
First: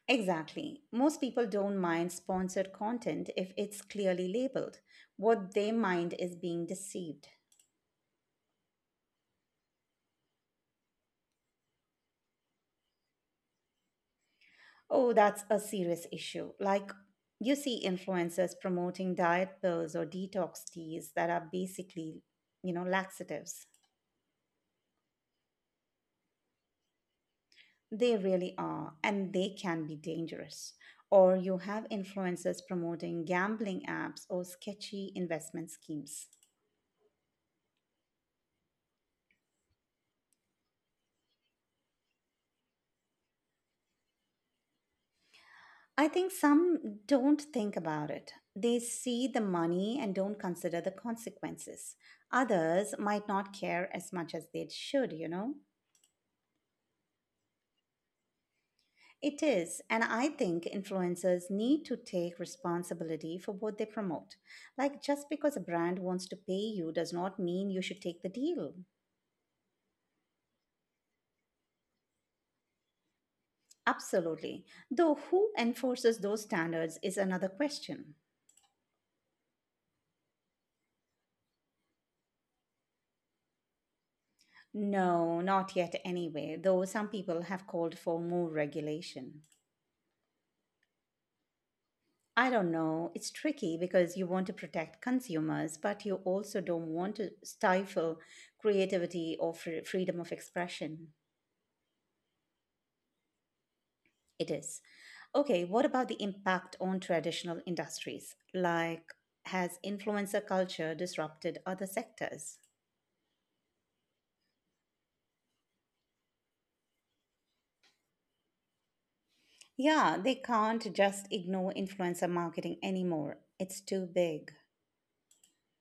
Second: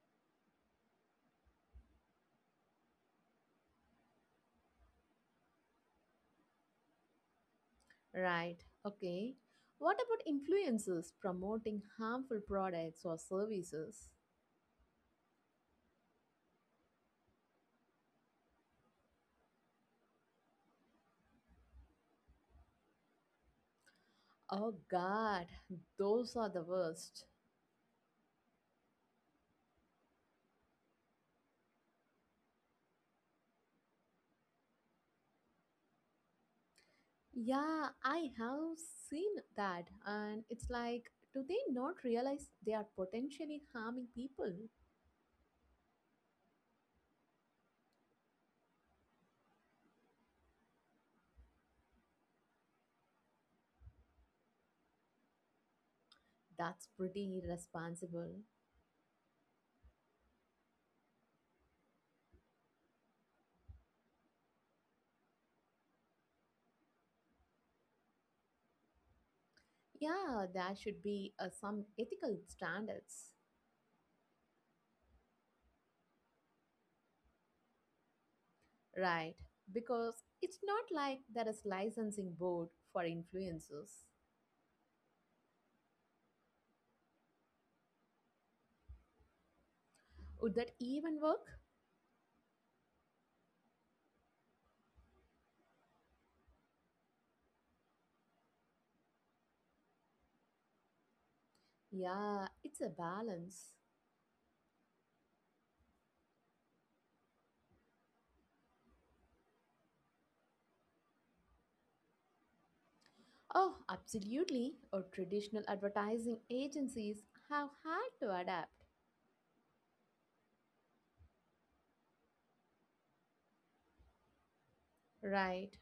Exactly. Most people don't mind sponsored content if it's clearly labeled. What they mind is being deceived.
Right. Okay. What about influencers promoting harmful products or services?
Oh, that's a serious issue. Like, you see influencers promoting diet pills or detox teas that are basically, you know, laxatives.
Oh god, those are the worst.
They really are, and they can be dangerous. Or you have influencers promoting gambling apps or sketchy investment schemes.
Yeah, I have seen that and it's like do they not realize they are potentially harming people?
I think some don't think about it. They see the money and don't consider the consequences. Others might not care as much as they should, you know?
That's pretty irresponsible.
It is, and I think influencers need to take responsibility for what they promote. Like, just because a brand wants to pay you does not mean you should take the deal.
Yeah, there should be some ethical standards.
Absolutely. Though, who enforces those standards is another question.
Right, because it's not like there is licensing board for influencers.
No, not yet anyway, though some people have called for more regulation.
Would that even work?
I don't know, it's tricky because you want to protect consumers, but you also don't want to stifle creativity or freedom of expression.
Yeah, it's a balance.
It is. Okay, what about the impact on traditional industries? Like, has influencer culture disrupted other sectors?
Oh, absolutely. Or traditional advertising agencies have had to adapt,
Yeah, they can't just ignore influencer marketing anymore. It's too big.
right?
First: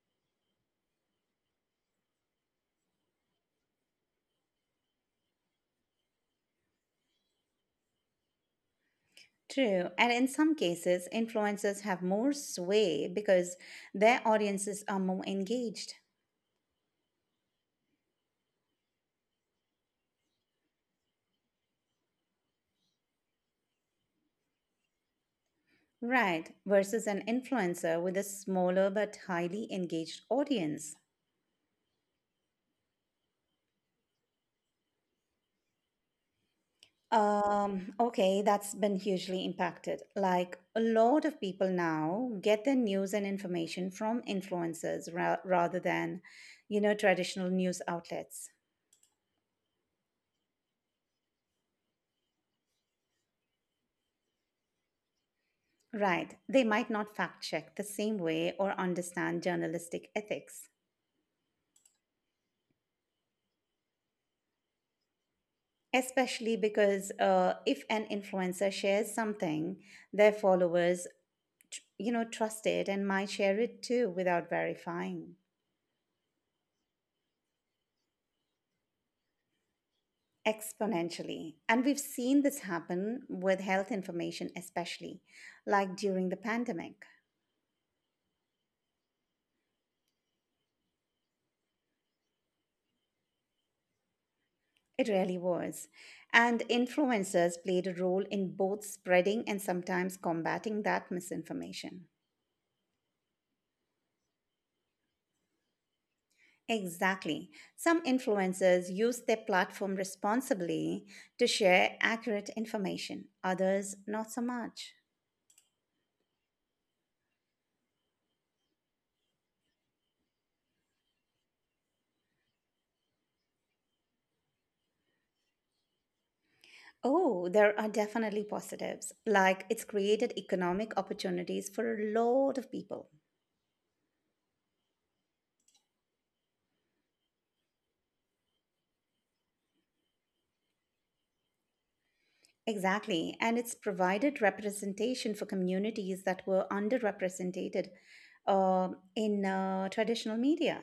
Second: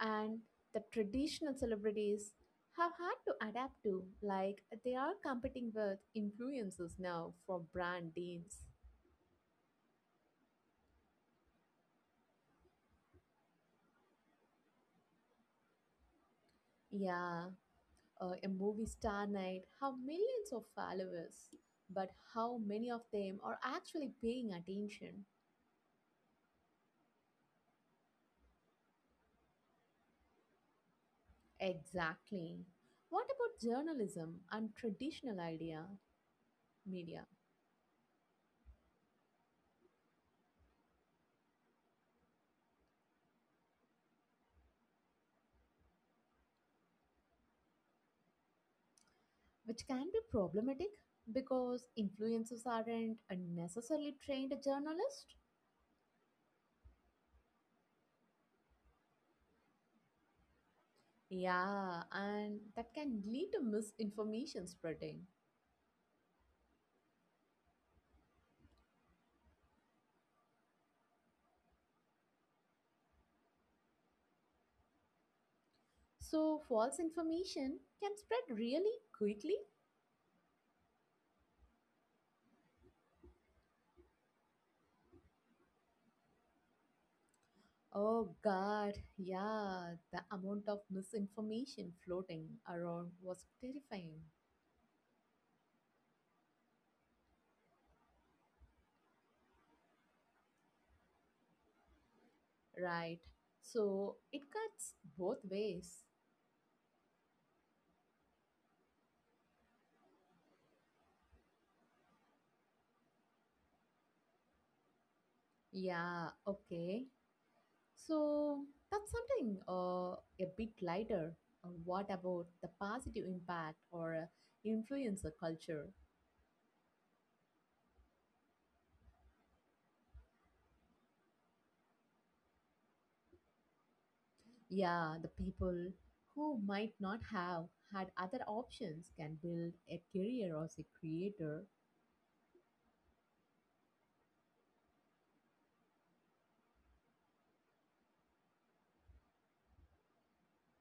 And the traditional celebrities have had to adapt to, like, they are competing with influencers now for brand deals.
True. And in some cases, influencers have more sway because their audiences are more engaged.
Yeah, a movie star night have millions of followers, but how many of them are actually paying attention?
Right. Versus an influencer with a smaller but highly engaged audience.
Exactly. What about journalism and traditional idea media,
Okay, that's been hugely impacted. Like a lot of people now get their news and information from influencers rather than, you know, traditional news outlets.
which can be problematic because influencers aren't a necessarily trained journalist?
Right. They might not fact check the same way or understand journalistic ethics,
Yeah, and that can lead to misinformation spreading.
especially because if an influencer shares something, their followers, you know, trust it and might share it too without verifying.
So false information can spread really quickly.
Exponentially. And we've seen this happen with health information, especially like during the pandemic.
Oh god, yeah, the amount of misinformation floating around was terrifying.
It really was. And influencers played a role in both spreading and sometimes combating that misinformation.
Right. So it cuts both ways.
Exactly. Some influencers used their platform responsibly to share accurate information, others, not so much.
Yeah, okay. So that's something a bit lighter. What about the positive impact or influence culture?
Oh, there are definitely positives. Like it's created economic opportunities for a lot of people.
Yeah, the people who might not have had other options can build a career as a creator.
Exactly. And it's provided representation for communities that were underrepresented in traditional media.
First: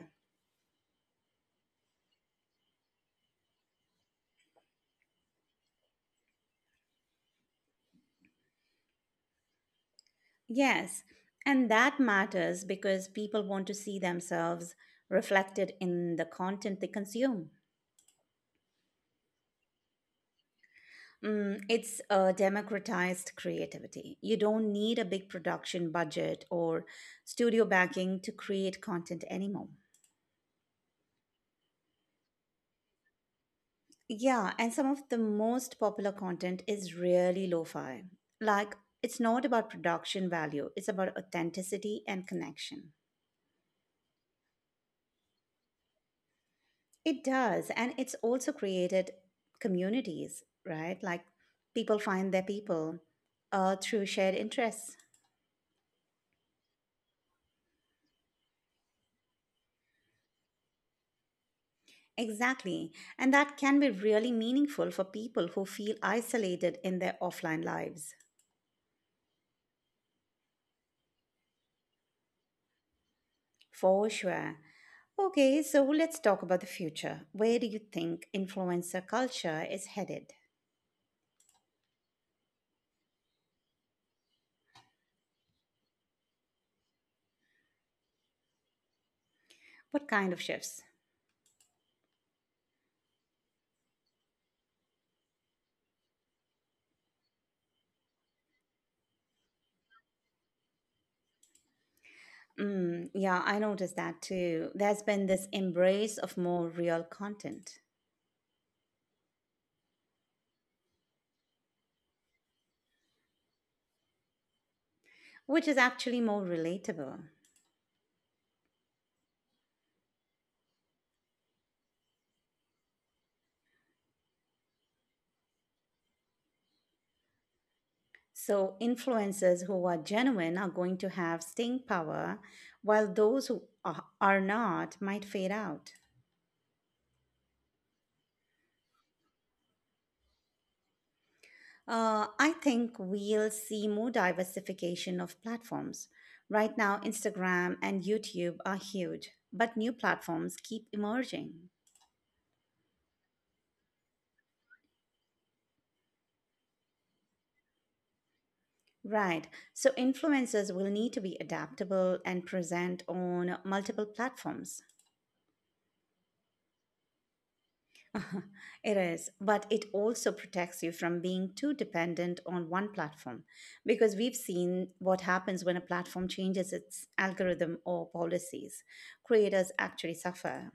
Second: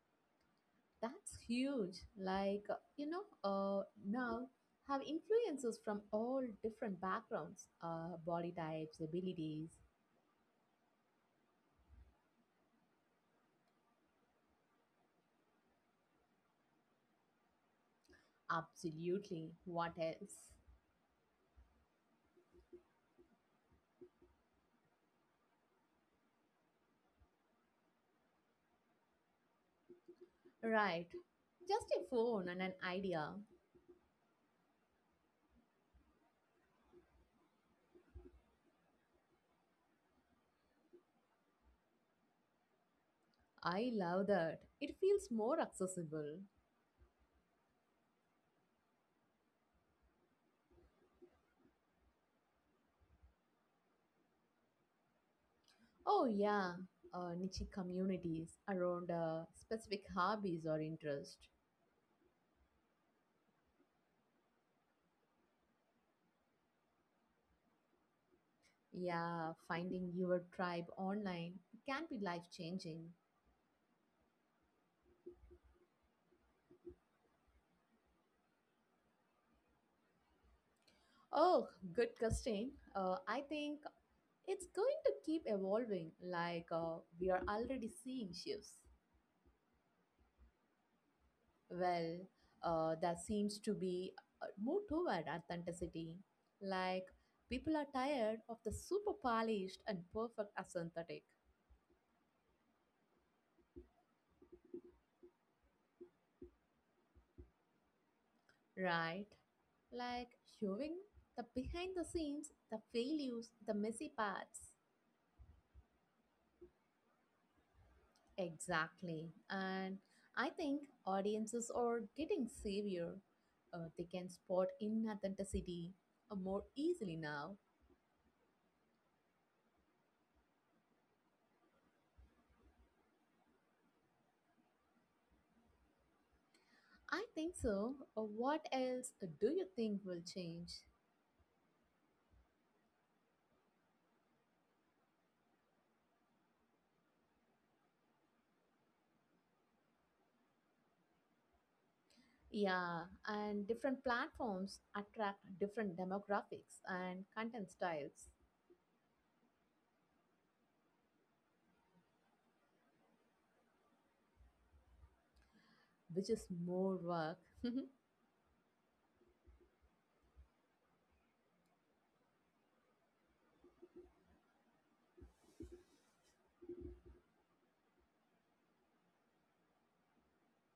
That's huge. Now have influences from all different backgrounds, body types, abilities.
Yes. And that matters because people want to see themselves reflected in the content they consume.
Absolutely. What else?
It's democratized creativity. You don't need a big production budget or studio backing to create content anymore.
Right. Just a phone and an idea.
Yeah, and some of the most popular content is really lo fi. Like, it's not about production value, it's about authenticity and connection.
I love that. It feels more accessible.
It does, and it's also created communities, right? Like, people find their people through shared interests.
Oh, yeah. Niche communities around specific hobbies or interests.
Exactly. And that can be really meaningful for people who feel isolated in their offline lives.
Yeah, finding your tribe online can be life changing.
For sure. Okay, so let's talk about the future. Where do you think influencer culture is headed?
Oh, good question. I think it's going to keep evolving, like we are already seeing shifts.
What kind of shifts?
Well, that seems to be more toward authenticity. Like, people are tired of the super polished and perfect as synthetic,
Mm, yeah, I noticed that too. There's been this embrace of more real content,
right? Like, showing the behind the scenes, the failures, the messy parts.
which is actually more relatable.
Exactly. And I think audiences are getting savvier. They can spot inauthenticity more easily now.
So, influencers who are genuine are going to have staying power, while those who are not might fade out.
I think so. What else do you think will change?
I think we'll see more diversification of platforms. Right now, Instagram and YouTube are huge, but new platforms keep emerging.
Yeah, and different platforms attract different demographics and content styles,
Right, so influencers will need to be adaptable and present on multiple platforms.
which is more work.
*laughs* It is, but it also protects you from being too dependent on one platform because we've seen what happens when a platform changes its algorithm or policies. Creators actually suffer.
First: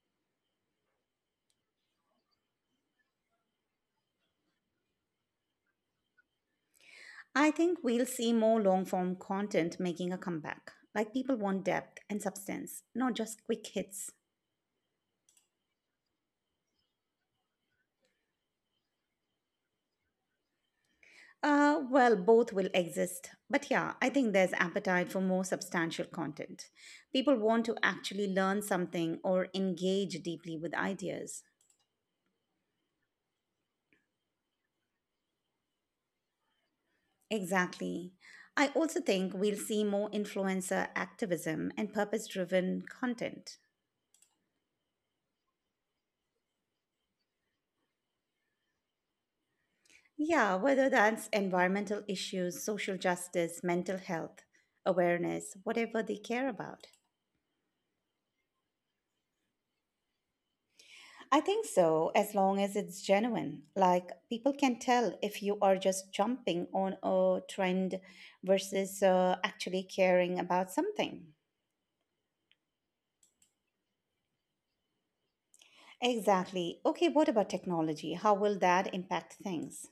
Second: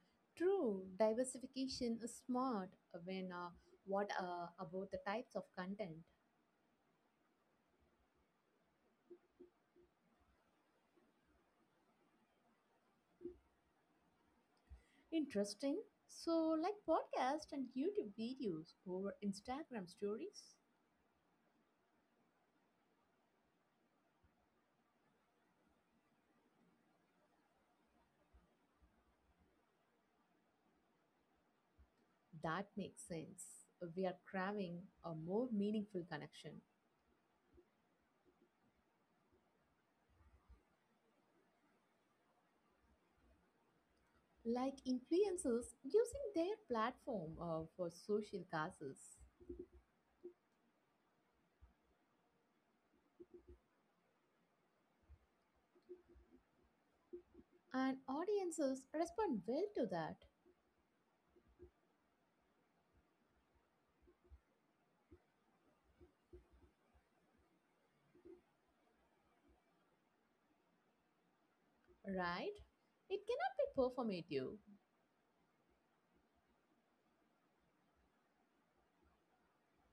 *laughs* True, diversification is smart when what about the types of content?
I think we'll see more long form content making a comeback. Like people want depth and substance, not just quick hits.
Interesting. So, like podcast and YouTube videos over Instagram stories?
Well, both will exist. But yeah, I think there's appetite for more substantial content. People want to actually learn something or engage deeply with ideas.
That makes sense. We are craving a more meaningful connection.
Exactly. I also think we'll see more influencer activism and purpose driven content.
Like influencers using their platform for social causes.
Yeah, whether that's environmental issues, social justice, mental health awareness, whatever they care about.
And audiences respond well to that,
I think so, as long as it's genuine. Like people can tell if you are just jumping on a trend versus actually caring about something.
right? It cannot be performative.
Exactly. Okay, what about technology? How will that impact things?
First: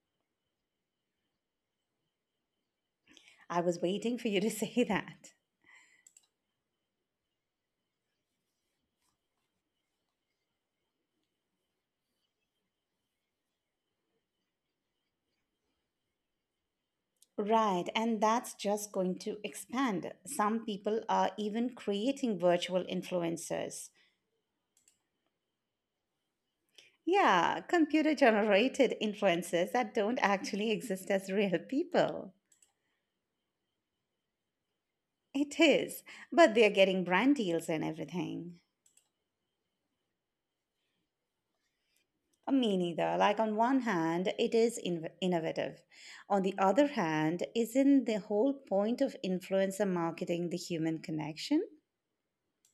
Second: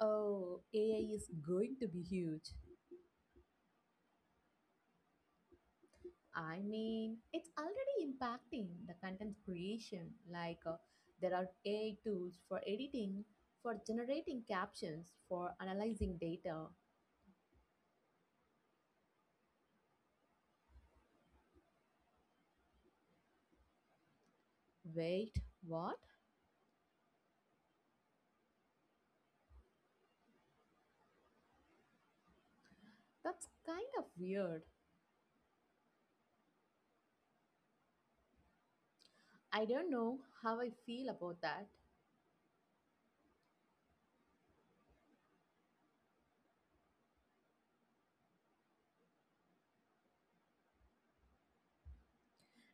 Oh, AI is going to be huge.
I was waiting for you to *laughs* say that.
I mean, it's already impacting the content creation. There are AI tools for editing, for generating captions, for analyzing data.
Right, and that's just going to expand. Some people are even creating virtual influencers.
Wait, what?
Yeah, computer generated influencers that don't actually exist as real people.
That's kind of weird.
It is, but they're getting brand deals and everything.
I don't know how I feel about that.
Me neither. Like, on one hand, it is innovative. On the other hand, isn't the whole point of influencer marketing the human connection?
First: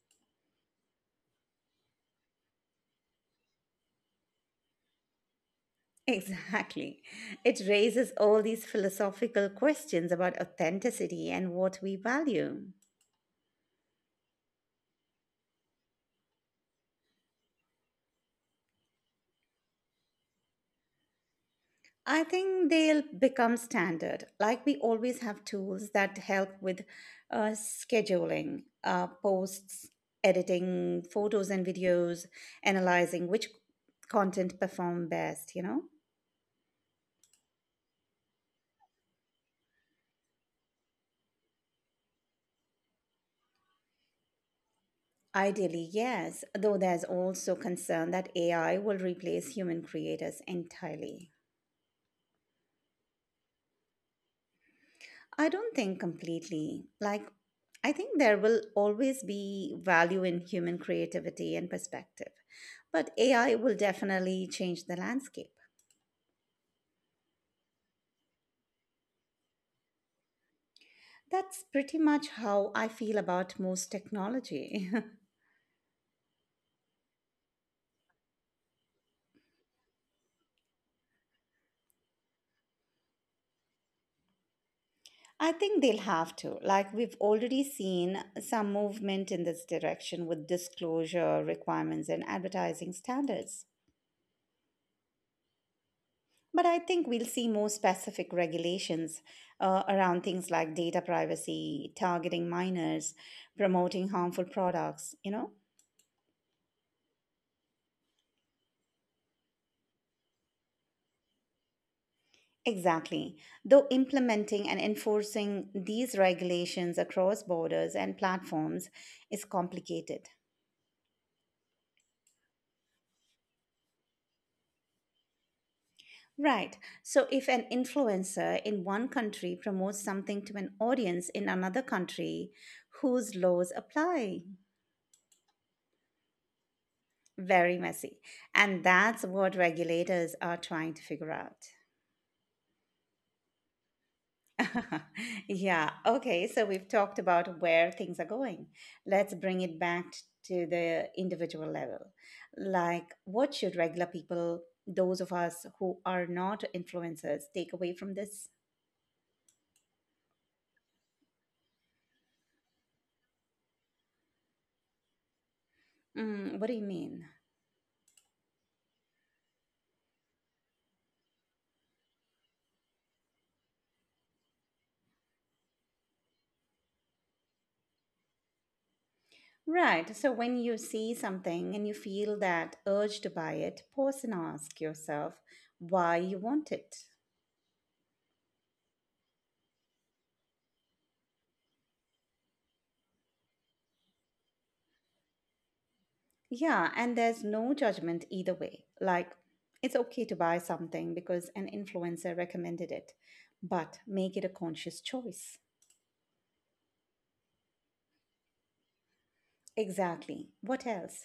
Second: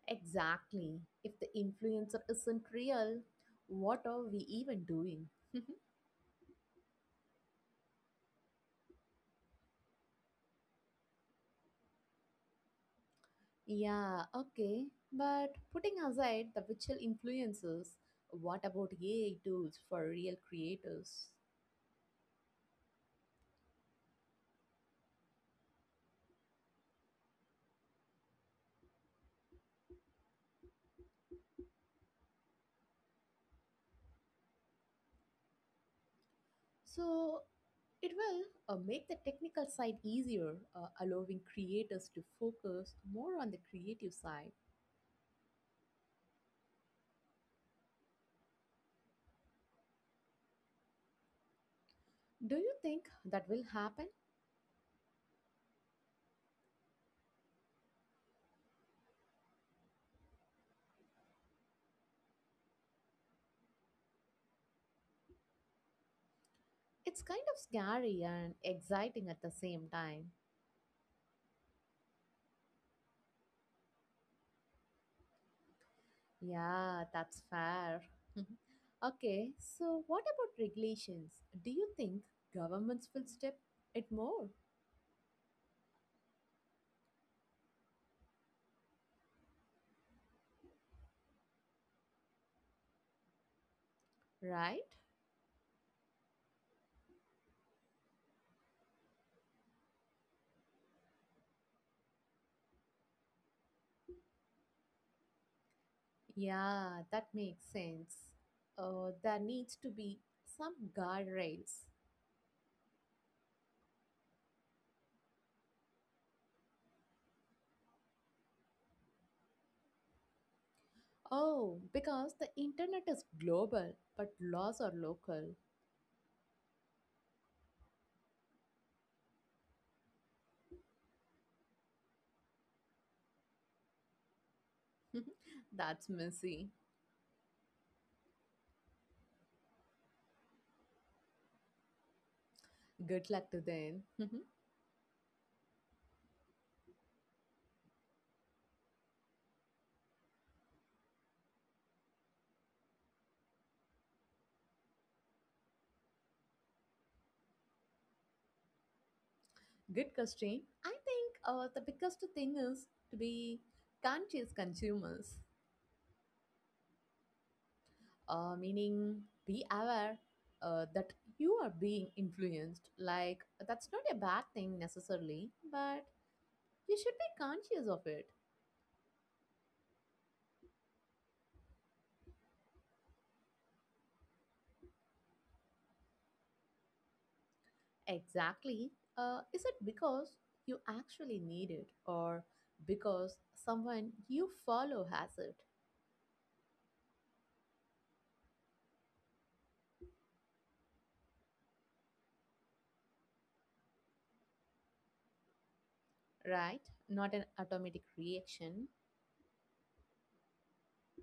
Exactly. If the influencer isn't real, what are we even doing? *laughs*
Exactly. It raises all these philosophical questions about authenticity and what we value.
Yeah, okay. But putting aside the virtual influencers, what about AI tools for real creators?
I think they'll become standard. Like we always have tools that help with scheduling, posts, editing photos and videos, analyzing which content perform best, you know?
So it will make the technical side easier, allowing creators to focus more on the creative side.
Ideally, yes, though there's also concern that AI will replace human creators entirely.
Do you think that will happen?
I don't think completely. Like, I think there will always be value in human creativity and perspective, but AI will definitely change the landscape.
It's kind of scary and exciting at the same time.
That's pretty much how I feel about most technology. *laughs*
Yeah, that's fair. *laughs* Okay, so what about regulations? Do you think governments will step it more,
I think they'll have to. Like, we've already seen some movement in this direction with disclosure requirements and advertising standards.
right?
But I think we'll see more specific regulations around things like data privacy, targeting minors, promoting harmful products, you know?
Yeah, that makes sense. There needs to be some guardrails.
Exactly. Though implementing and enforcing these regulations across borders and platforms is complicated.
Oh, because the internet is global, but laws are local.
Right. So if an influencer in one country promotes something to an audience in another country, whose laws apply?
*laughs* That's messy.
Very messy. And that's what regulators are trying to figure out.
Good luck to them. *laughs*
*laughs* Yeah, okay, so we've talked about where things are going. Let's bring it back to the individual level. Like, what should regular people, those of us who are not influencers, take away from this?
Good question. I think the biggest thing is to be conscious consumers,
Mm, what do you mean?
meaning be aware that you are being influenced. Like, that's not a bad thing necessarily, but you should be conscious of it.
Right, so when you see something and you feel that urge to buy it, pause and ask yourself why you want it.
Exactly. Is it because you actually need it or because someone you follow has it,
Yeah, and there's no judgment either way. Like, it's okay to buy something because an influencer recommended it, but make it a conscious choice.
right? Not an automatic reaction.
Exactly. What else?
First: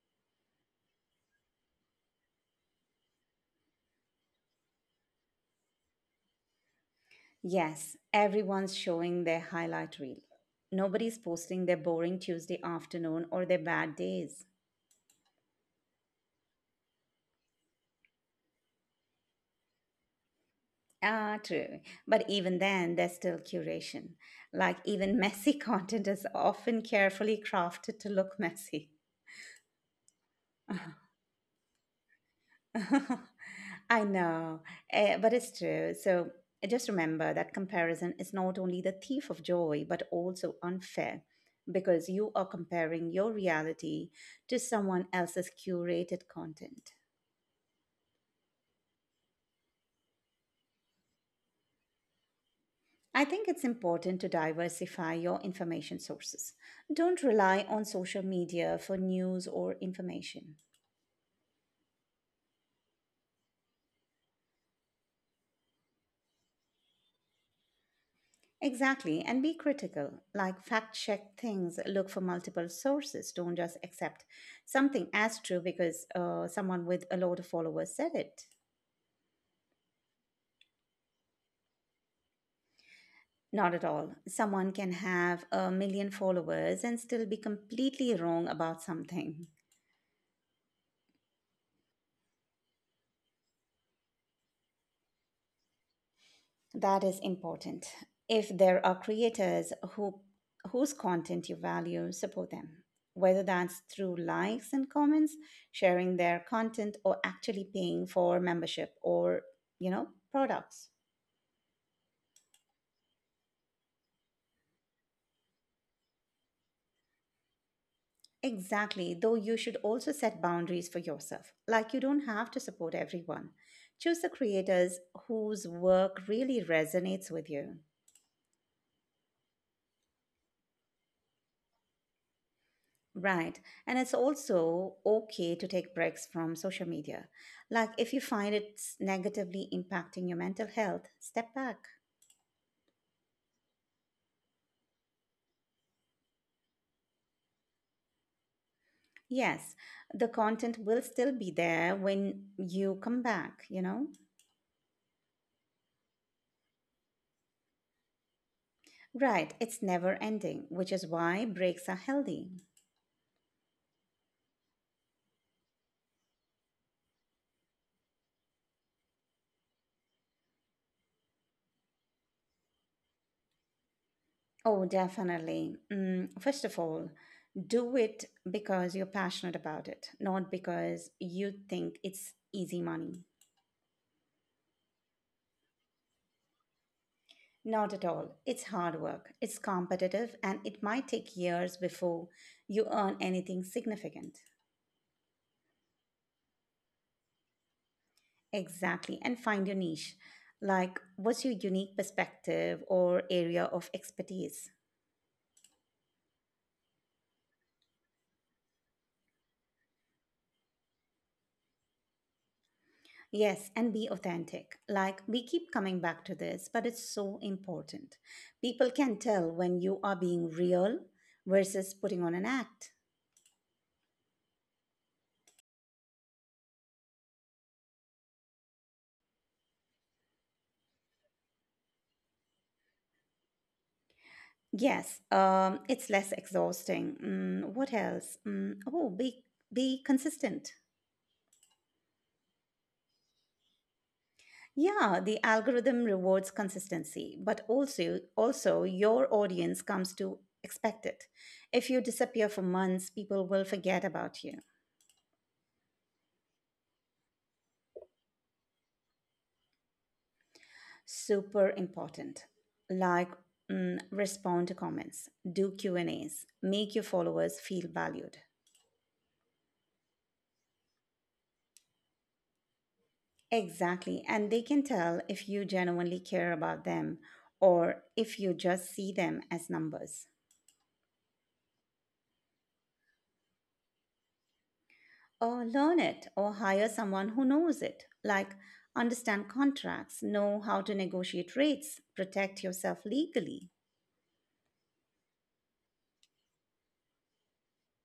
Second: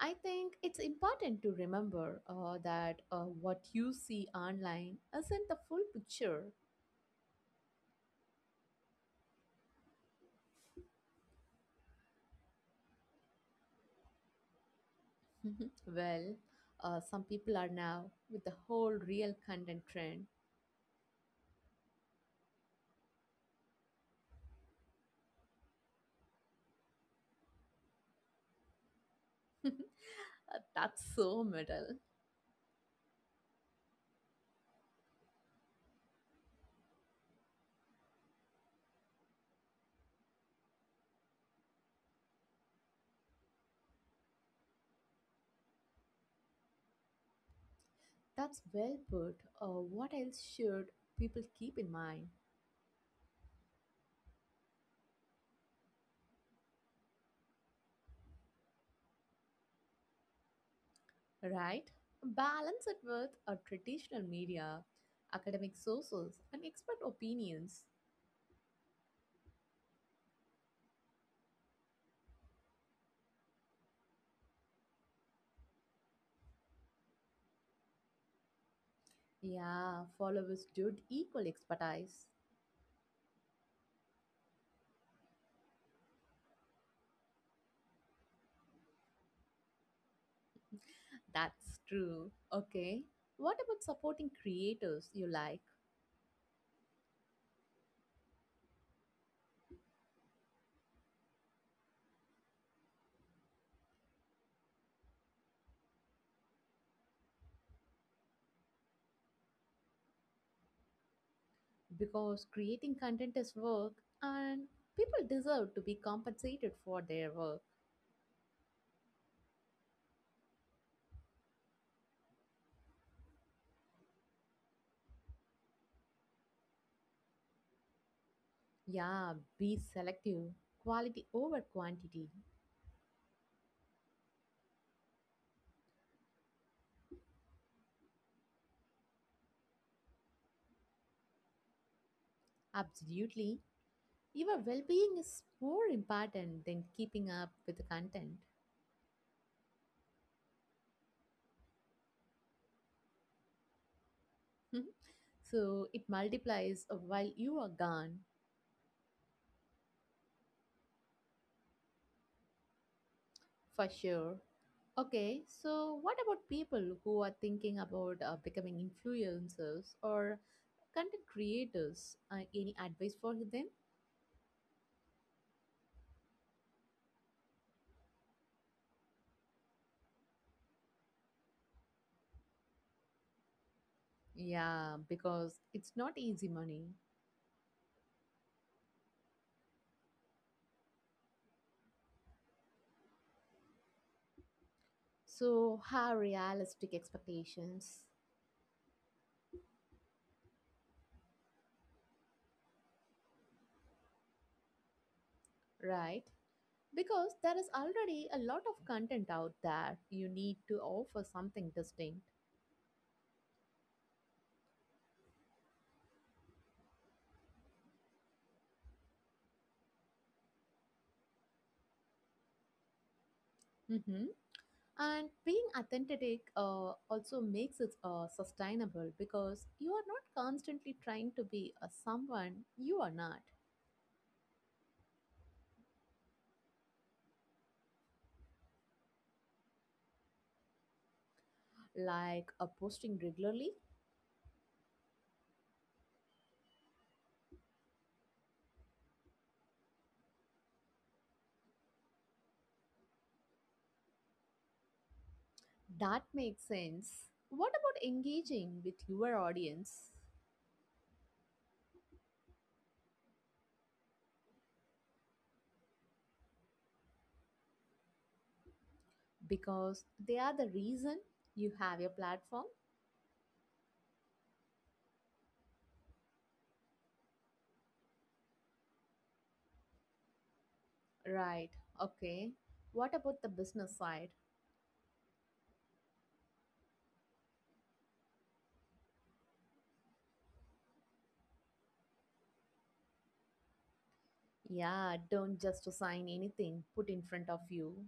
I think it's important to remember that what you see online isn't the full picture.
Yes, everyone's showing their highlight reel. Nobody's posting their boring Tuesday afternoon or their bad days.
*laughs* Well, some people are now with the whole real content trend.
Ah, true. But even then, there's still curation. Like, even messy *laughs* content is often carefully crafted to look messy.
*laughs*
*laughs*
That's so middle.
*laughs* I know, but it's true. So just remember that comparison is not only the thief of joy, but also unfair because you are comparing your reality to someone else's curated content.
That's well put. What else should people keep in mind,
I think it's important to diversify your information sources. Don't rely on social media for news or information.
right? Balance it with a traditional media, academic sources, and expert opinions.
Exactly, and be critical. Like fact check things, look for multiple sources. Don't just accept something as true because someone with a lot of followers said it.
Yeah, followers should equal expertise.
Not at all. Someone can have a million followers and still be completely wrong about something.
That's true. Okay. What about supporting creators you like?
That is important. If there are creators whose content you value, support them. Whether that's through likes and comments, sharing their content or actually paying for membership or, you know, products.
Because creating content is work and people deserve to be compensated for their work.
Exactly. Though you should also set boundaries for yourself. Like you don't have to support everyone. Choose the creators whose work really resonates with you.
Yeah, be selective. Quality over quantity.
Right. And it's also okay to take breaks from social media. Like if you find it's negatively impacting your mental health, step back.
Absolutely. Your well being is more important than keeping up with the content.
Yes, the content will still be there when you come back, you know?
*laughs* So it multiplies while you are gone,
Right. It's never ending, which is why breaks are healthy.
for sure. Okay, so what about people who are thinking about becoming influencers or content creators? Any advice for them?
Oh, definitely. Mm, first of all, do it because you're passionate about it, not because you think it's easy money.
Yeah, because it's not easy money.
Not at all. It's hard work, it's competitive, and it might take years before you earn anything significant.
So, have realistic expectations,
Exactly, and find your niche. Like, what's your unique perspective or area of expertise?
right? Because there is already a lot of content out there. You need to offer something distinct.
Yes, and be authentic. Like, we keep coming back to this, but it's so important. People can tell when you are being real versus putting on an act.
Mhm. And being authentic also makes it sustainable because you are not constantly trying to be a someone you are not,
Yes, it's less exhausting. Mm, what else? Mm, oh, be consistent.
like a posting regularly.
Yeah, the algorithm rewards consistency, but also your audience comes to expect it. If you disappear for months, people will forget about you.
That makes sense. What about engaging with your audience?
Super important. Like mm, respond to comments, do Q&As, make your followers feel valued.
Because they are the reason you have your platform.
Exactly, and they can tell if you genuinely care about them or if you just see them as numbers.
Right. Okay. What about the business side?
Or learn it or hire someone who knows it, like understand contracts, know how to negotiate rates, protect yourself legally.
Yeah, don't just assign anything put in front of you.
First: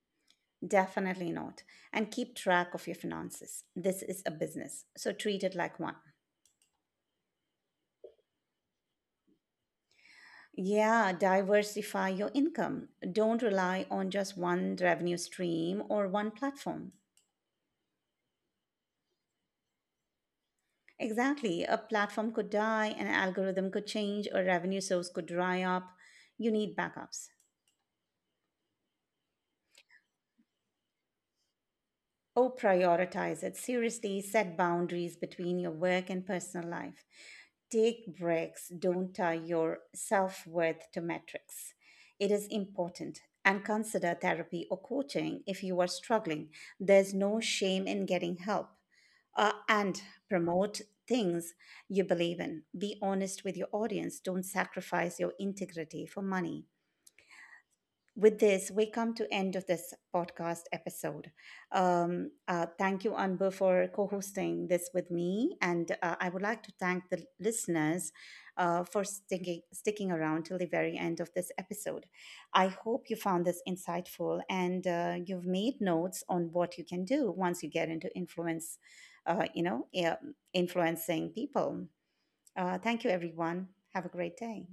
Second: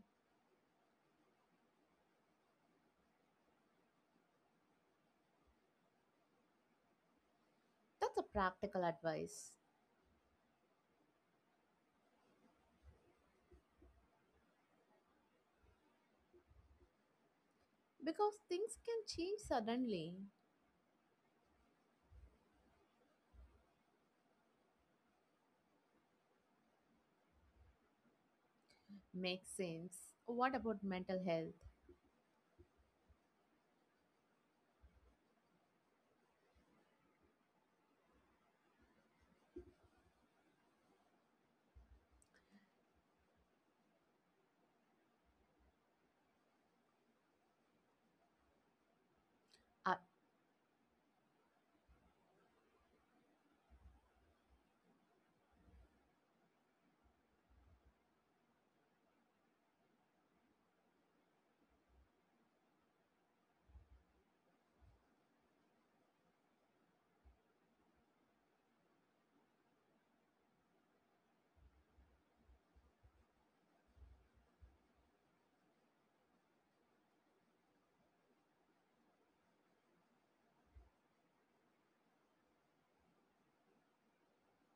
Definitely not. And keep track of your finances. This is a business, so treat it like one.
That's a practical advice.
Yeah, diversify your income. Don't rely on just one revenue stream or one platform.
Because things can change suddenly.
Exactly. A platform could die, an algorithm could change, a revenue source could dry up. You need backups.
Makes sense. What about mental health?
Oh, prioritize it. Seriously, set boundaries between your work and personal life. Take breaks. Don't tie your self worth to metrics. It is important. And consider therapy or coaching if you are struggling. There's no shame in getting help. And promote things you believe in. Be honest with your audience. Don't sacrifice your integrity for money with this we come to end of this podcast episode thank you Anbu for co-hosting this with me and I would like to thank the listeners for sticking around till the very end of this episode. I hope you found this insightful and you've made notes on what you can do once you get into influence yeah, influencing people. Thank you everyone. Have a great day.